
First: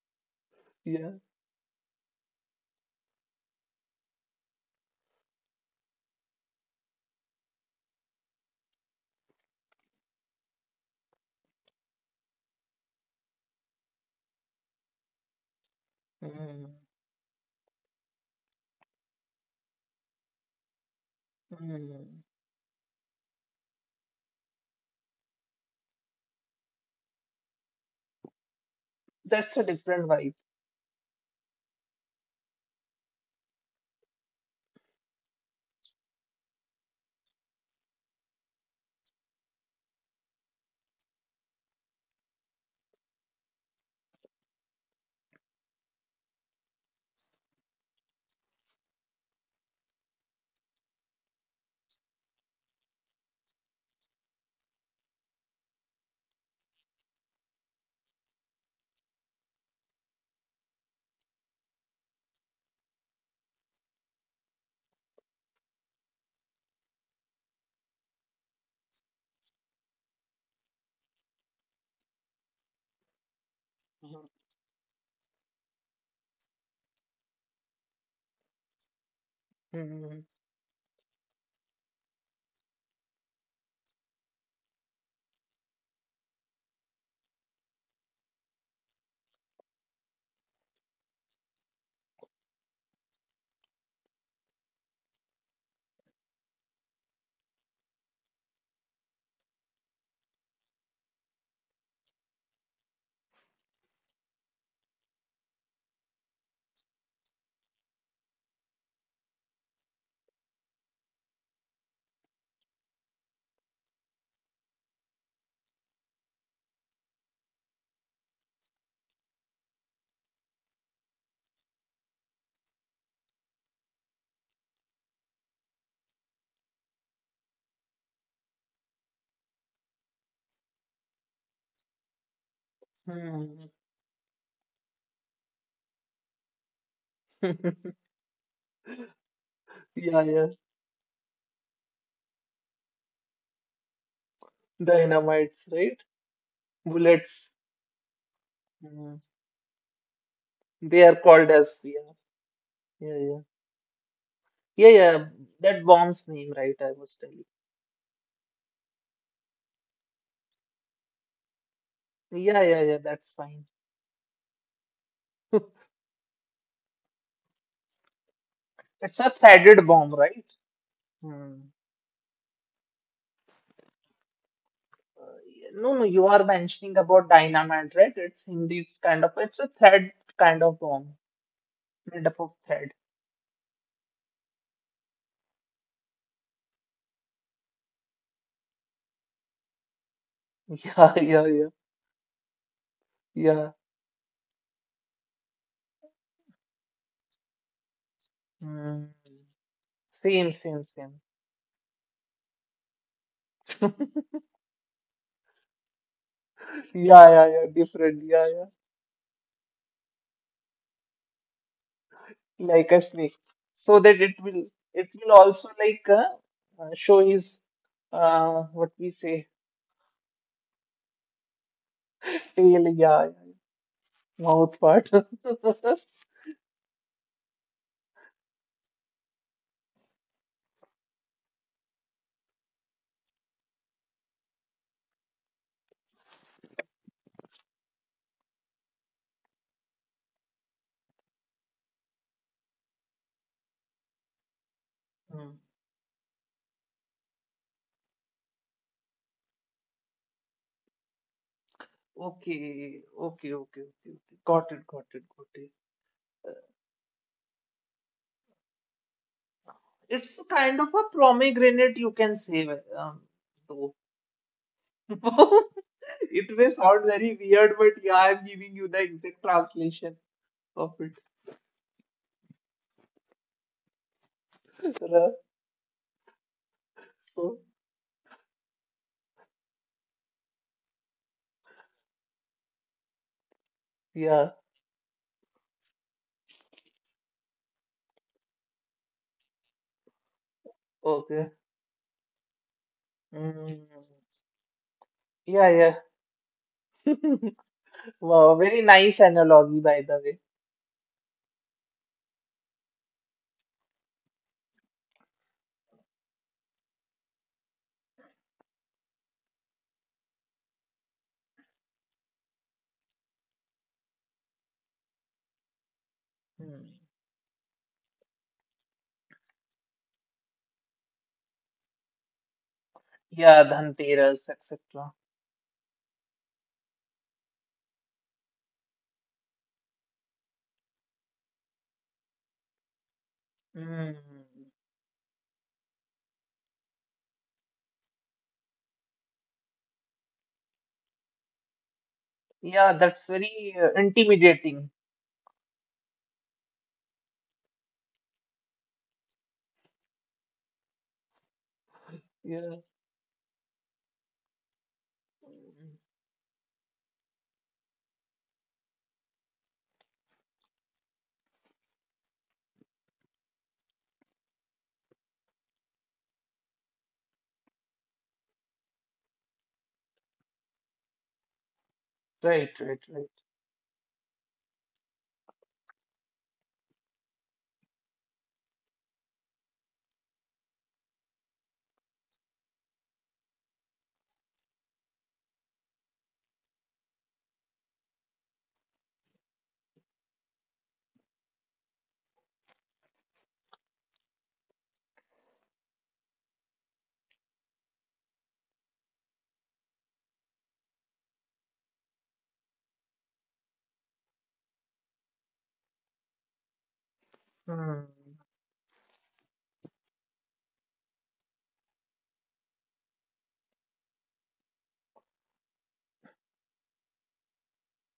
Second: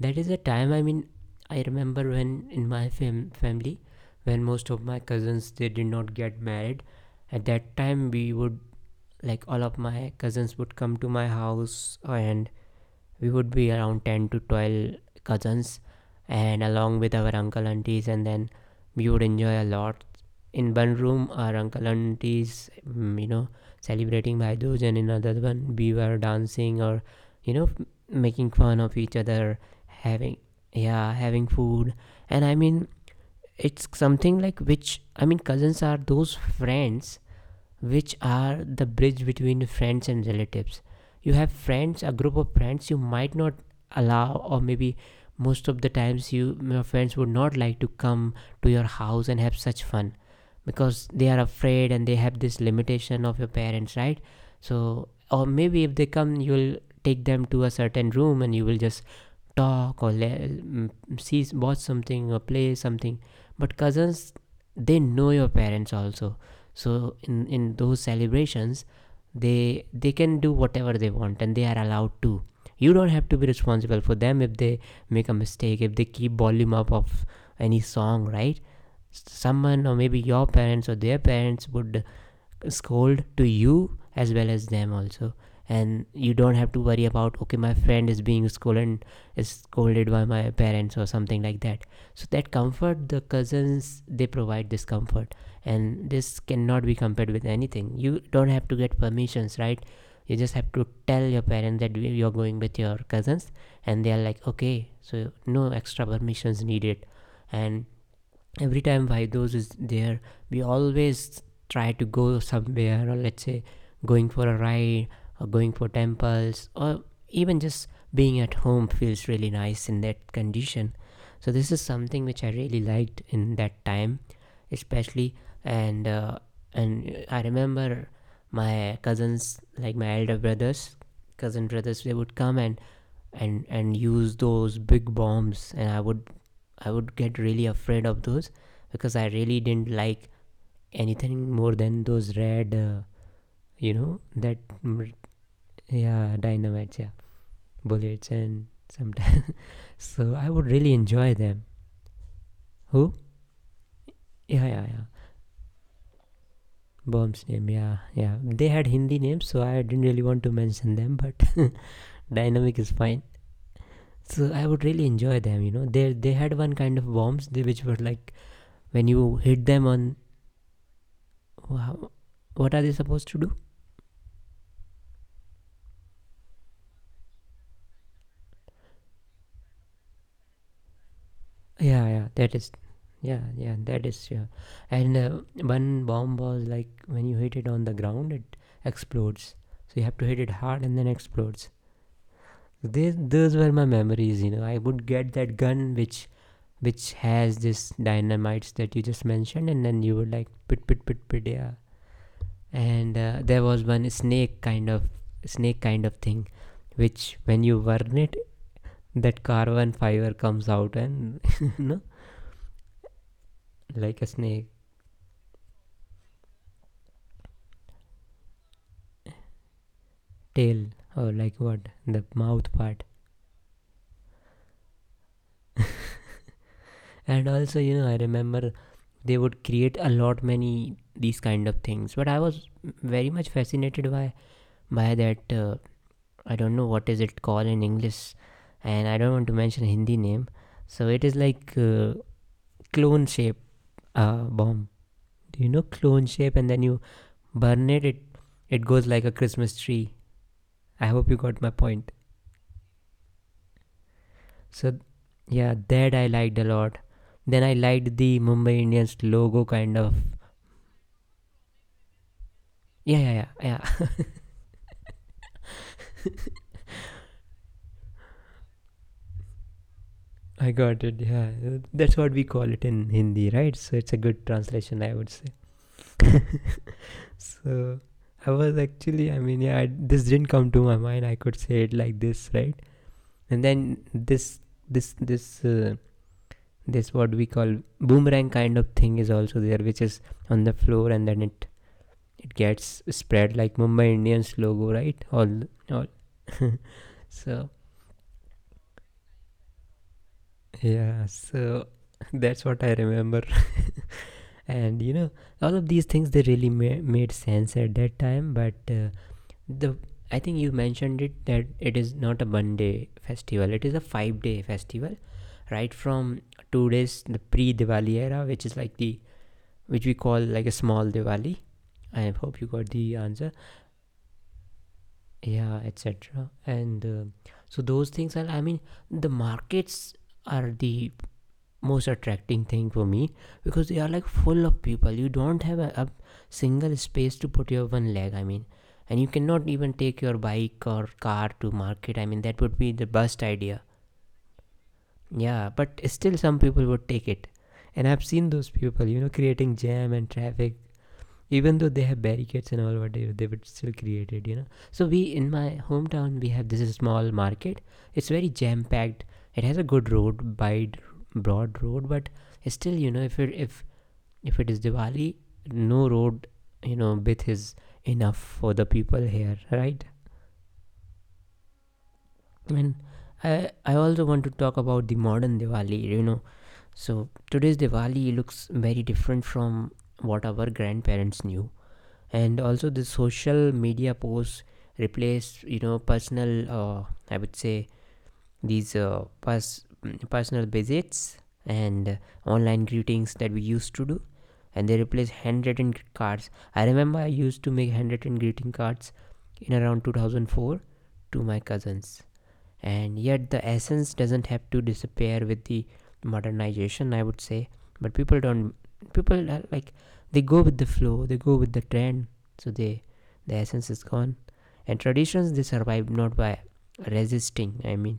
Speaker 1: That is a time. I mean,
Speaker 2: Yeah.
Speaker 1: I remember when in my family, when most of my cousins they did not get married. At that time, we would, like, all of my cousins would come to my house, and we would be around 10 to 12 cousins
Speaker 2: Mm.
Speaker 1: and along with our uncle aunties, and then we would enjoy a lot. In one room our uncle
Speaker 2: Mm.
Speaker 1: aunties, you know, celebrating by those, and in another one we were dancing or you know making fun of each
Speaker 2: That's
Speaker 1: other,
Speaker 2: a different vibe.
Speaker 1: having, yeah, having food. And I mean, it's something like, which I mean, cousins are those friends which are the bridge between friends and relatives. You have friends, a group of friends you might not allow, or maybe most of the times you, your friends would not like to come to your house and have such fun because they are afraid and they have this limitation of your parents, right? So, or maybe if they come, you'll take them to a certain room and you will just talk or see, watch something or play something. But cousins, they know your parents also, so in those celebrations they can do whatever they want, and they are allowed to. You don't have to be responsible for them if they make a mistake, if they keep volume up of any song, right, someone or
Speaker 2: Hmm,
Speaker 1: maybe your parents or their parents would scold to you as well as them also. And you don't have to worry about, okay, my friend is being scolded, is scolded by my parents or something like that. So that comfort, the cousins, they provide this comfort, and this cannot be compared with anything. You don't have to get permissions, right? You just have to tell your parents that you're going with your cousins, and they are like okay, so no extra permissions needed. And every time Vibedose is there, we always try to go somewhere, or let's say going for a ride, or going for temples, or even just being at home feels really nice in that condition. So this is something which I really liked in that time, especially. And and I remember my cousins, like my elder brothers, cousin brothers, they would come and
Speaker 2: hmm.
Speaker 1: and use those big bombs, and I would get really afraid of those, because I really didn't
Speaker 2: Yeah,
Speaker 1: like
Speaker 2: yeah.
Speaker 1: anything more than those red, that, mm,
Speaker 2: Dynamites, right?
Speaker 1: yeah, dynamites, yeah,
Speaker 2: Bullets.
Speaker 1: bullets, and
Speaker 2: Hmm.
Speaker 1: sometimes. So I would really
Speaker 2: They are
Speaker 1: enjoy
Speaker 2: called
Speaker 1: them.
Speaker 2: as yeah,
Speaker 1: Who?
Speaker 2: yeah, yeah,
Speaker 1: Yeah,
Speaker 2: yeah,
Speaker 1: yeah, yeah.
Speaker 2: yeah. That bomb's name, right? I was telling.
Speaker 1: Bomb's name, yeah, yeah. They had Hindi names, so I didn't really want to mention them, but
Speaker 2: Yeah, yeah, yeah. That's
Speaker 1: dynamic is
Speaker 2: fine.
Speaker 1: fine. So I would really enjoy them, you know. They had one kind of bombs, they, which were like
Speaker 2: It's a
Speaker 1: when
Speaker 2: threaded
Speaker 1: you
Speaker 2: bomb,
Speaker 1: hit them
Speaker 2: right?
Speaker 1: on,
Speaker 2: Hmm.
Speaker 1: wow, what are they supposed to do?
Speaker 2: Uh, yeah, no, no. You are mentioning about dynamite, right? It's indeed kind of it's a thread kind of bomb made up
Speaker 1: Yeah,
Speaker 2: of
Speaker 1: yeah,
Speaker 2: thread.
Speaker 1: that is, yeah, yeah, that is, yeah. And one bomb was like when you hit it on the ground, it explodes. So you have to hit it
Speaker 2: Yeah,
Speaker 1: hard, and
Speaker 2: yeah,
Speaker 1: then
Speaker 2: yeah,
Speaker 1: explodes. These,
Speaker 2: yeah.
Speaker 1: those were my memories, you know. I would get that gun which has this
Speaker 2: Hmm.
Speaker 1: dynamites that you just mentioned, and then
Speaker 2: Same,
Speaker 1: you would
Speaker 2: same,
Speaker 1: like
Speaker 2: same.
Speaker 1: pit pit pit pit, yeah. And there was one snake kind of thing
Speaker 2: Yeah, yeah, yeah.
Speaker 1: which when you
Speaker 2: Different. Yeah,
Speaker 1: burn
Speaker 2: yeah.
Speaker 1: it, that carbon fiber comes out and you know,
Speaker 2: Like a snake so that
Speaker 1: like a snake,
Speaker 2: it will also like show his what we say
Speaker 1: tail, or like what the
Speaker 2: tail,
Speaker 1: mouth
Speaker 2: yeah, yeah,
Speaker 1: part.
Speaker 2: mouth part.
Speaker 1: And also, you know, I remember they would create a lot many these kind of things, but I was very much fascinated by that I don't know what is it called in English, and I don't want to mention Hindi name. So it is like clone shape bomb.
Speaker 2: Hmm.
Speaker 1: Do you know clone shape? And then you burn it, it, it goes like a Christmas tree. I hope you got my point.
Speaker 2: Okay, okay, okay, okay, okay, got it,
Speaker 1: So
Speaker 2: got it, got it.
Speaker 1: yeah, that I liked a lot. Then I liked the Mumbai Indians logo kind of.
Speaker 2: It's a kind of a pomegranate you can say well,
Speaker 1: Yeah, yeah, yeah,
Speaker 2: though
Speaker 1: yeah.
Speaker 2: it may sound very weird but yeah I'm giving you the exact translation
Speaker 1: I got
Speaker 2: of
Speaker 1: it.
Speaker 2: it.
Speaker 1: Yeah, that's what we call it in Hindi, right? So it's a good translation, I would say.
Speaker 2: So
Speaker 1: So I was actually, I mean, yeah, I, this didn't come to my mind. I could say it like this, right? And then
Speaker 2: yeah.
Speaker 1: this, this what we call boomerang kind of thing is also there, which is on the floor, and then
Speaker 2: Okay.
Speaker 1: it gets spread like
Speaker 2: Hmm.
Speaker 1: Mumbai Indians logo, right? All,
Speaker 2: Yeah,
Speaker 1: all.
Speaker 2: yeah.
Speaker 1: So
Speaker 2: Wow, very nice analogy, by the way.
Speaker 1: yeah, so that's what I remember. And you know, all of these things they really made sense at that time. But the I think you mentioned it that it is not a 1 day festival. It is a 5 day festival, right? From two
Speaker 2: Hmm.
Speaker 1: days the pre Diwali era, which is like the, which we call like a small Diwali. I hope you got the answer.
Speaker 2: Yeah, Dhanteras, etc.
Speaker 1: Yeah, etc. And so those things are. I mean, the markets are the most attracting thing for me because they
Speaker 2: Hmm.
Speaker 1: are like full of people. You don't have a single space to put your one leg, I mean. And you cannot even take your bike or car to market, I mean, that would
Speaker 2: Yeah,
Speaker 1: be the
Speaker 2: that's
Speaker 1: best
Speaker 2: very
Speaker 1: idea.
Speaker 2: intimidating.
Speaker 1: Yeah, but still some people would take it, and I've seen those people, you know, creating jam and traffic, even though they have barricades and
Speaker 2: Yeah.
Speaker 1: all, but they would still create it, you know. So we, in my hometown, we have this small market. It's very jam packed. It has a good road, wide, broad road. But still, you know, if it, if it is Diwali, no road, you know, width is enough for the people here, right?
Speaker 2: Right,
Speaker 1: And
Speaker 2: right, right.
Speaker 1: I also want to talk about the modern Diwali, you know. So today's Diwali looks very different from what our grandparents knew, and also the social media posts replace you know personal I would say these personal visits and online greetings that we used to do, and they replace handwritten cards. I remember I used to make handwritten greeting cards in around 2004 to my cousins, and yet the essence doesn't have to disappear with the modernization, I would say.
Speaker 2: Hmm.
Speaker 1: But people don't. People are like, they go with the flow, they go with the trend, so they, the essence is gone. And traditions, they survive not by resisting I mean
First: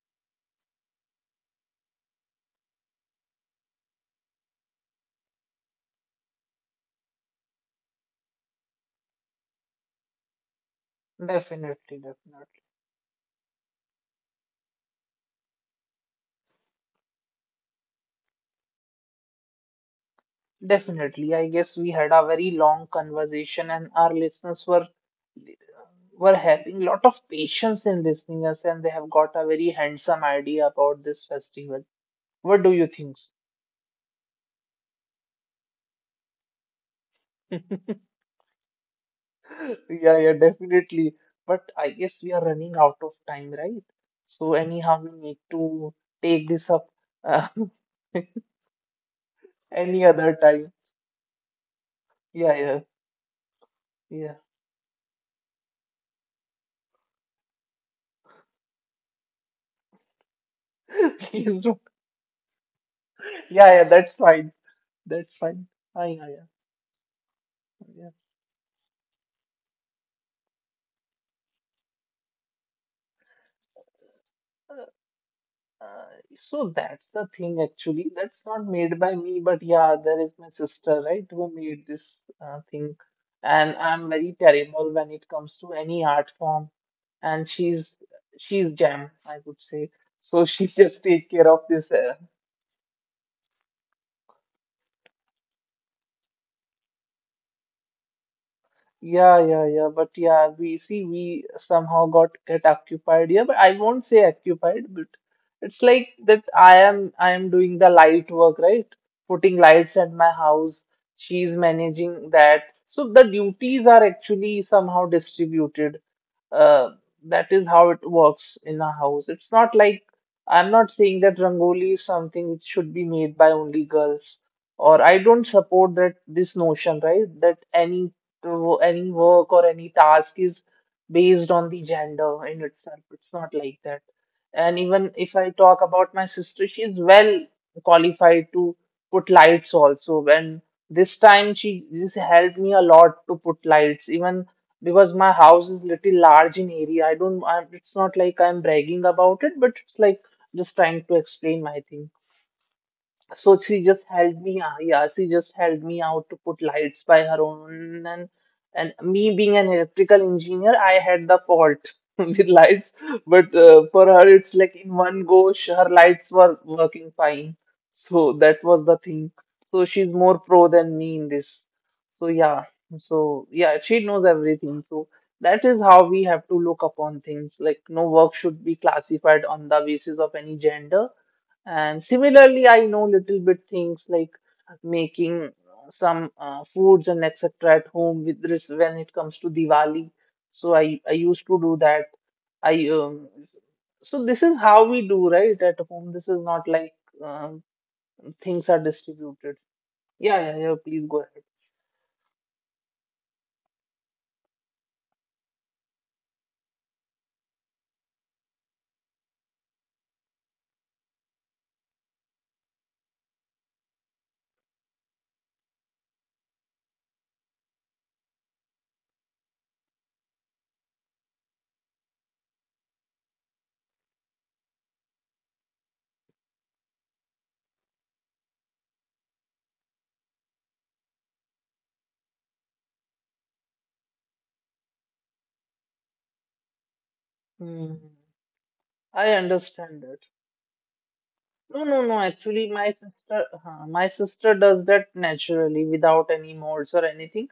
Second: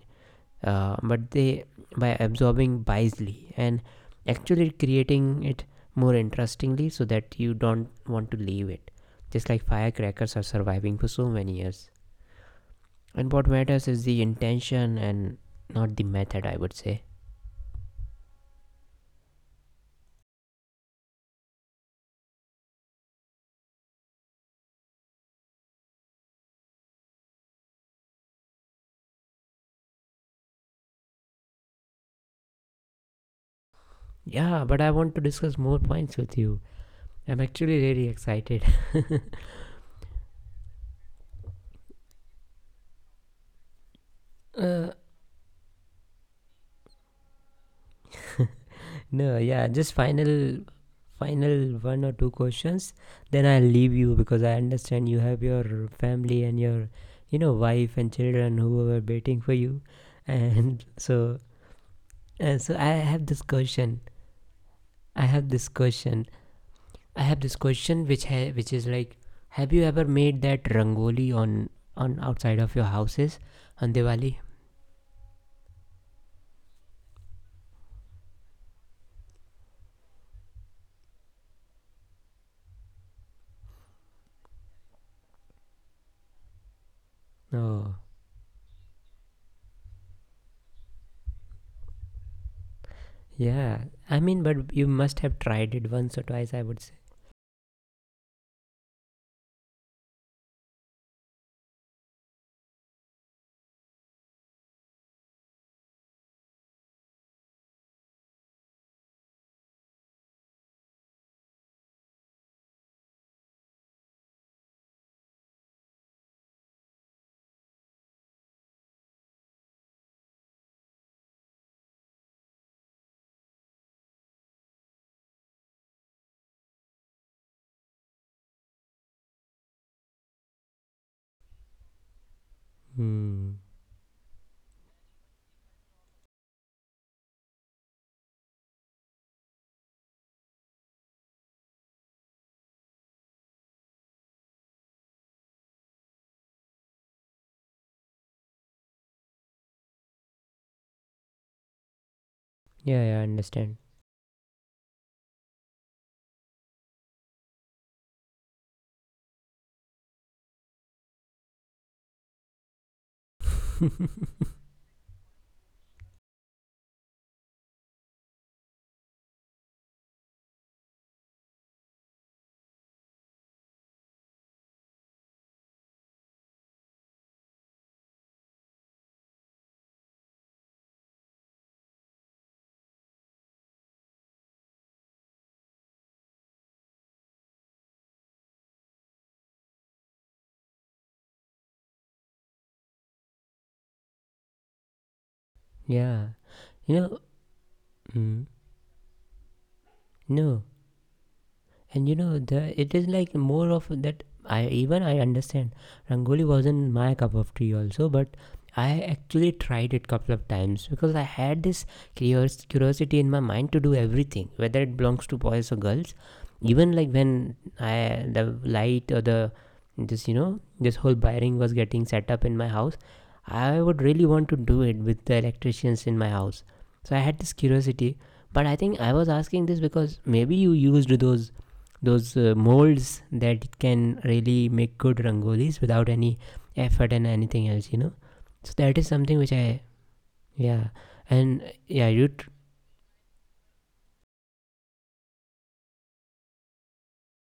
Speaker 1: but they by absorbing wisely and actually creating it more interestingly so that you don't want to leave it, just like firecrackers are surviving for so many years.
Speaker 2: Definitely, definitely.
Speaker 1: And what matters is the intention and not the method, I would say.
Speaker 2: Definitely. I guess we had a very long conversation and our listeners were having lot of patience in listening us and they have got a very handsome idea about this festival. What do you think?
Speaker 1: Yeah, but I want to discuss more points with you. I'm actually really excited.
Speaker 2: Yeah, yeah, definitely. But I guess we are running out of time, right? So
Speaker 1: Uh,
Speaker 2: anyhow, we need to take this up uh,
Speaker 1: no, yeah, just
Speaker 2: any other
Speaker 1: final
Speaker 2: time.
Speaker 1: final one or two
Speaker 2: Yeah, yeah,
Speaker 1: questions, then I'll leave you
Speaker 2: yeah.
Speaker 1: because I understand you have your family and your wife and children who are waiting for you and
Speaker 2: Please do.
Speaker 1: so I have this
Speaker 2: Yeah, yeah,
Speaker 1: question
Speaker 2: that's fine. That's
Speaker 1: i have
Speaker 2: fine.
Speaker 1: this
Speaker 2: Ah,
Speaker 1: question
Speaker 2: yeah,
Speaker 1: I have this
Speaker 2: yeah,
Speaker 1: question which which is like, have you ever made that rangoli on outside of your houses on Diwali?
Speaker 2: yeah. Uh, so that's the thing actually. That's not made by me, but yeah, there is my sister, right, who made this thing. And I'm very terrible when it comes to any art form. And
Speaker 1: Oh,
Speaker 2: she's jam, I would say. So she just take care of this
Speaker 1: yeah. I mean, but you must have tried it once or twice, I would say.
Speaker 2: Yeah, yeah, yeah. But yeah, we somehow got get occupied here, but I won't say occupied, but it's like that I am doing the light work, right? Putting lights at my house. She's managing that. So the duties are actually somehow distributed. Uh, that is how it works in a house. It's not like I'm not saying that Rangoli is something which should be made by only girls, or I don't support that this notion, right? That any work or any task is based on the gender in itself. It's not
Speaker 1: Hmm.
Speaker 2: like that. And even if I talk about my sister, she's well qualified to put lights also. And this time she just helped me a lot to put lights, even because my house is little large in area. I don't, I, it's not like I'm bragging about it, but it's like just trying to explain my thing.
Speaker 1: Yeah, yeah, I
Speaker 2: So
Speaker 1: understand.
Speaker 2: she just helped me out. Yeah, she just helped me out to put lights by her own. And me being an electrical engineer, I had the fault with lights. But for her, it's like in one go, her lights were working fine. So that was the thing. So she's more pro than me in this. So yeah, so yeah, she knows everything. So that is how we have to look upon things. Like no work should be classified on the basis of any gender. And similarly, I know little bit things like making some foods and etc. at home with this when it comes to Diwali. So I used to do that. I So this is how we do right at home. This
Speaker 1: Yeah.
Speaker 2: is not like
Speaker 1: You know,
Speaker 2: um,
Speaker 1: mm,
Speaker 2: things are distributed. Yeah, yeah,
Speaker 1: no.
Speaker 2: yeah. Please go ahead.
Speaker 1: And you know, the it is like more of that. I even, I understand rangoli wasn't my cup of tea also, but I actually tried it couple of times because I had this curiosity in my mind to do everything, whether it belongs to boys or girls. Even like when I the light or the this you know this whole wiring was getting set up in my house, I would really want to do it with the electricians in my house. So I had this curiosity, but I think I was asking this because maybe you used those molds that can really make good rangolis without any effort and anything else,
Speaker 2: Hmm.
Speaker 1: you know. So that is
Speaker 2: I
Speaker 1: something which I
Speaker 2: understand.
Speaker 1: yeah and
Speaker 2: No, no,
Speaker 1: yeah
Speaker 2: no.
Speaker 1: you tr-
Speaker 2: Actually, my sister does that naturally without any molds or anything.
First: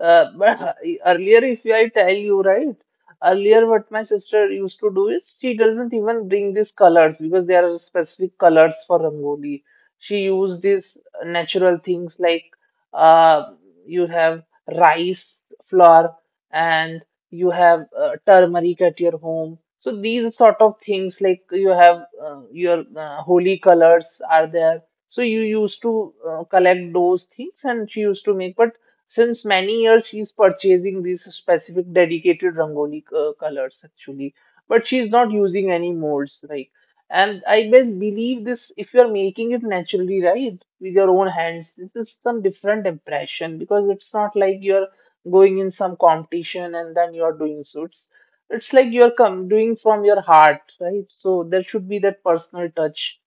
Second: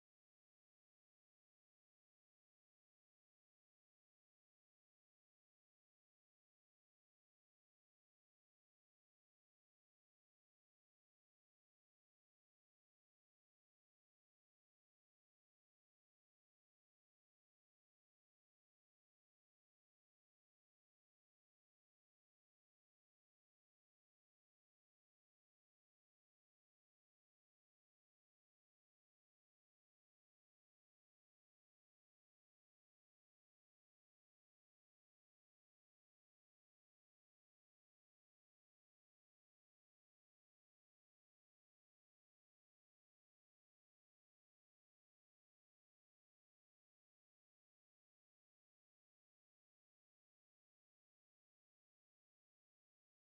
Speaker 2: But earlier, if I tell you right, earlier what my sister used to do is she doesn't even bring these colors because there are specific colors for rangoli. She used these natural things like uh, you have rice flour and you have turmeric at your home. So these sort of things like you have your holy colors are there. So you used to collect those things and she used to make. But since many years she's purchasing these specific dedicated rangoli colors actually. But she's not using any molds like. And I best believe this if you're making it naturally right with your own hands, this is some different impression because it's not like you're going in some competition and then you are doing suits, it's like you're come doing from your heart, right? So there should be that personal touch.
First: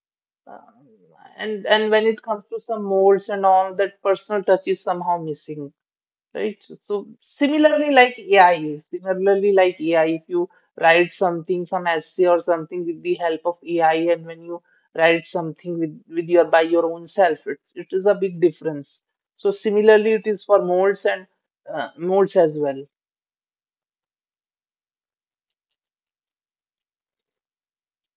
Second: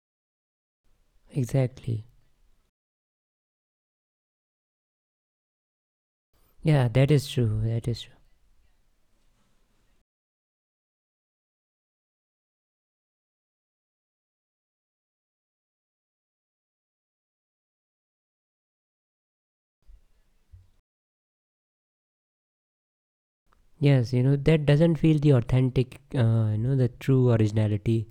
Speaker 2: um, and
Speaker 1: exactly,
Speaker 2: when it comes to some molds and all that personal touch is somehow missing. Right. So
Speaker 1: yeah,
Speaker 2: so
Speaker 1: that is true,
Speaker 2: similarly,
Speaker 1: that is true.
Speaker 2: like AI is similarly like AI. If you write something, some essay or something with the help of AI, and when you write something with your by your own self, it is a big difference. So similarly, it is for modes and modes as well.
Speaker 1: Yes, you know, that doesn't feel the authentic you know, the true originality.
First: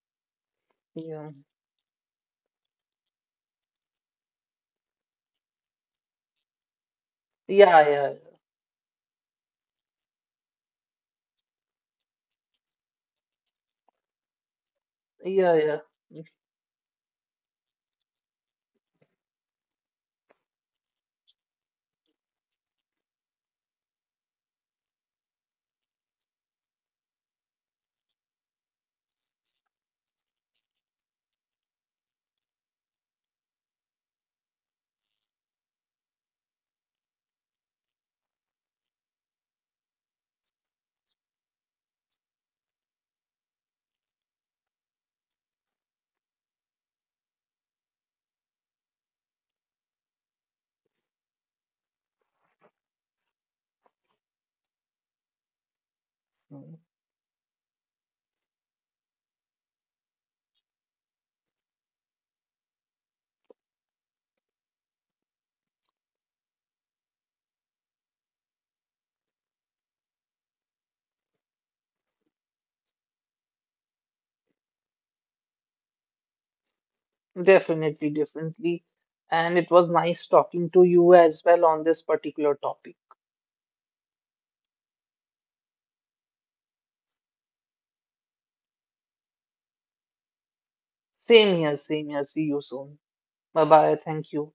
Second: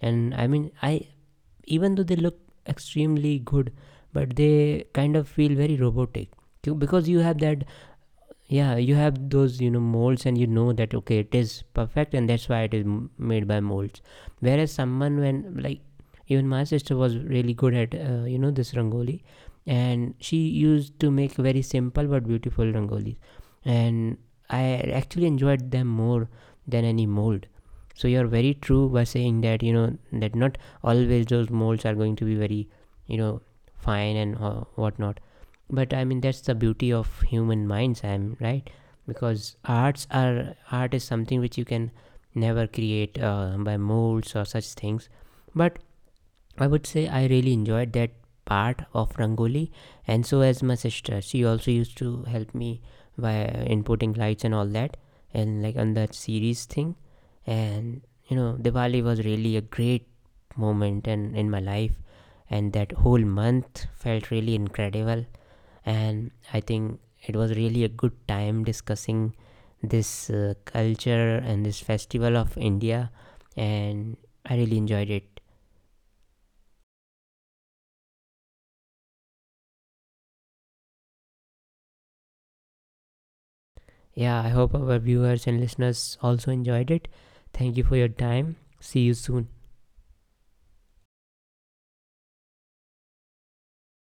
Speaker 1: And I mean, I,
Speaker 2: Yeah.
Speaker 1: even though they look extremely good, but they kind of feel very robotic. Because you have that
Speaker 2: Yeah. Yeah.
Speaker 1: yeah you have those, you know, molds, and you know that okay, it is perfect, and that's why it is made by molds. Whereas someone when
Speaker 2: Yeah. Yeah.
Speaker 1: like, even my sister was really good at you know, this rangoli, and she used to make very simple but beautiful rangolis. And I actually enjoyed them more than any mold. So you're very true by saying that you know that not always those molds are going to be very, you know, fine and whatnot. But I mean, that's the beauty of human minds, I'm right. Because art is something which you can never create by molds or such things. But I would say I really enjoyed that part of rangoli. And so as my sister, she also used to help me by inputting lights and all that, and like on that series
Speaker 2: Mhm.
Speaker 1: thing. And you know, Diwali was really a great moment and in my life, and that whole month felt really incredible. And I think it was really a good time discussing this culture and this festival of India, and I really enjoyed it.
Speaker 2: Definitely. Definitely. And it was nice talking to you as well on this particular topic.
Speaker 1: Yeah, I hope our viewers and listeners also enjoyed it. Thank you for your time. See you soon.
Speaker 2: Same here. Same here. See you soon. Bye bye. Thank you.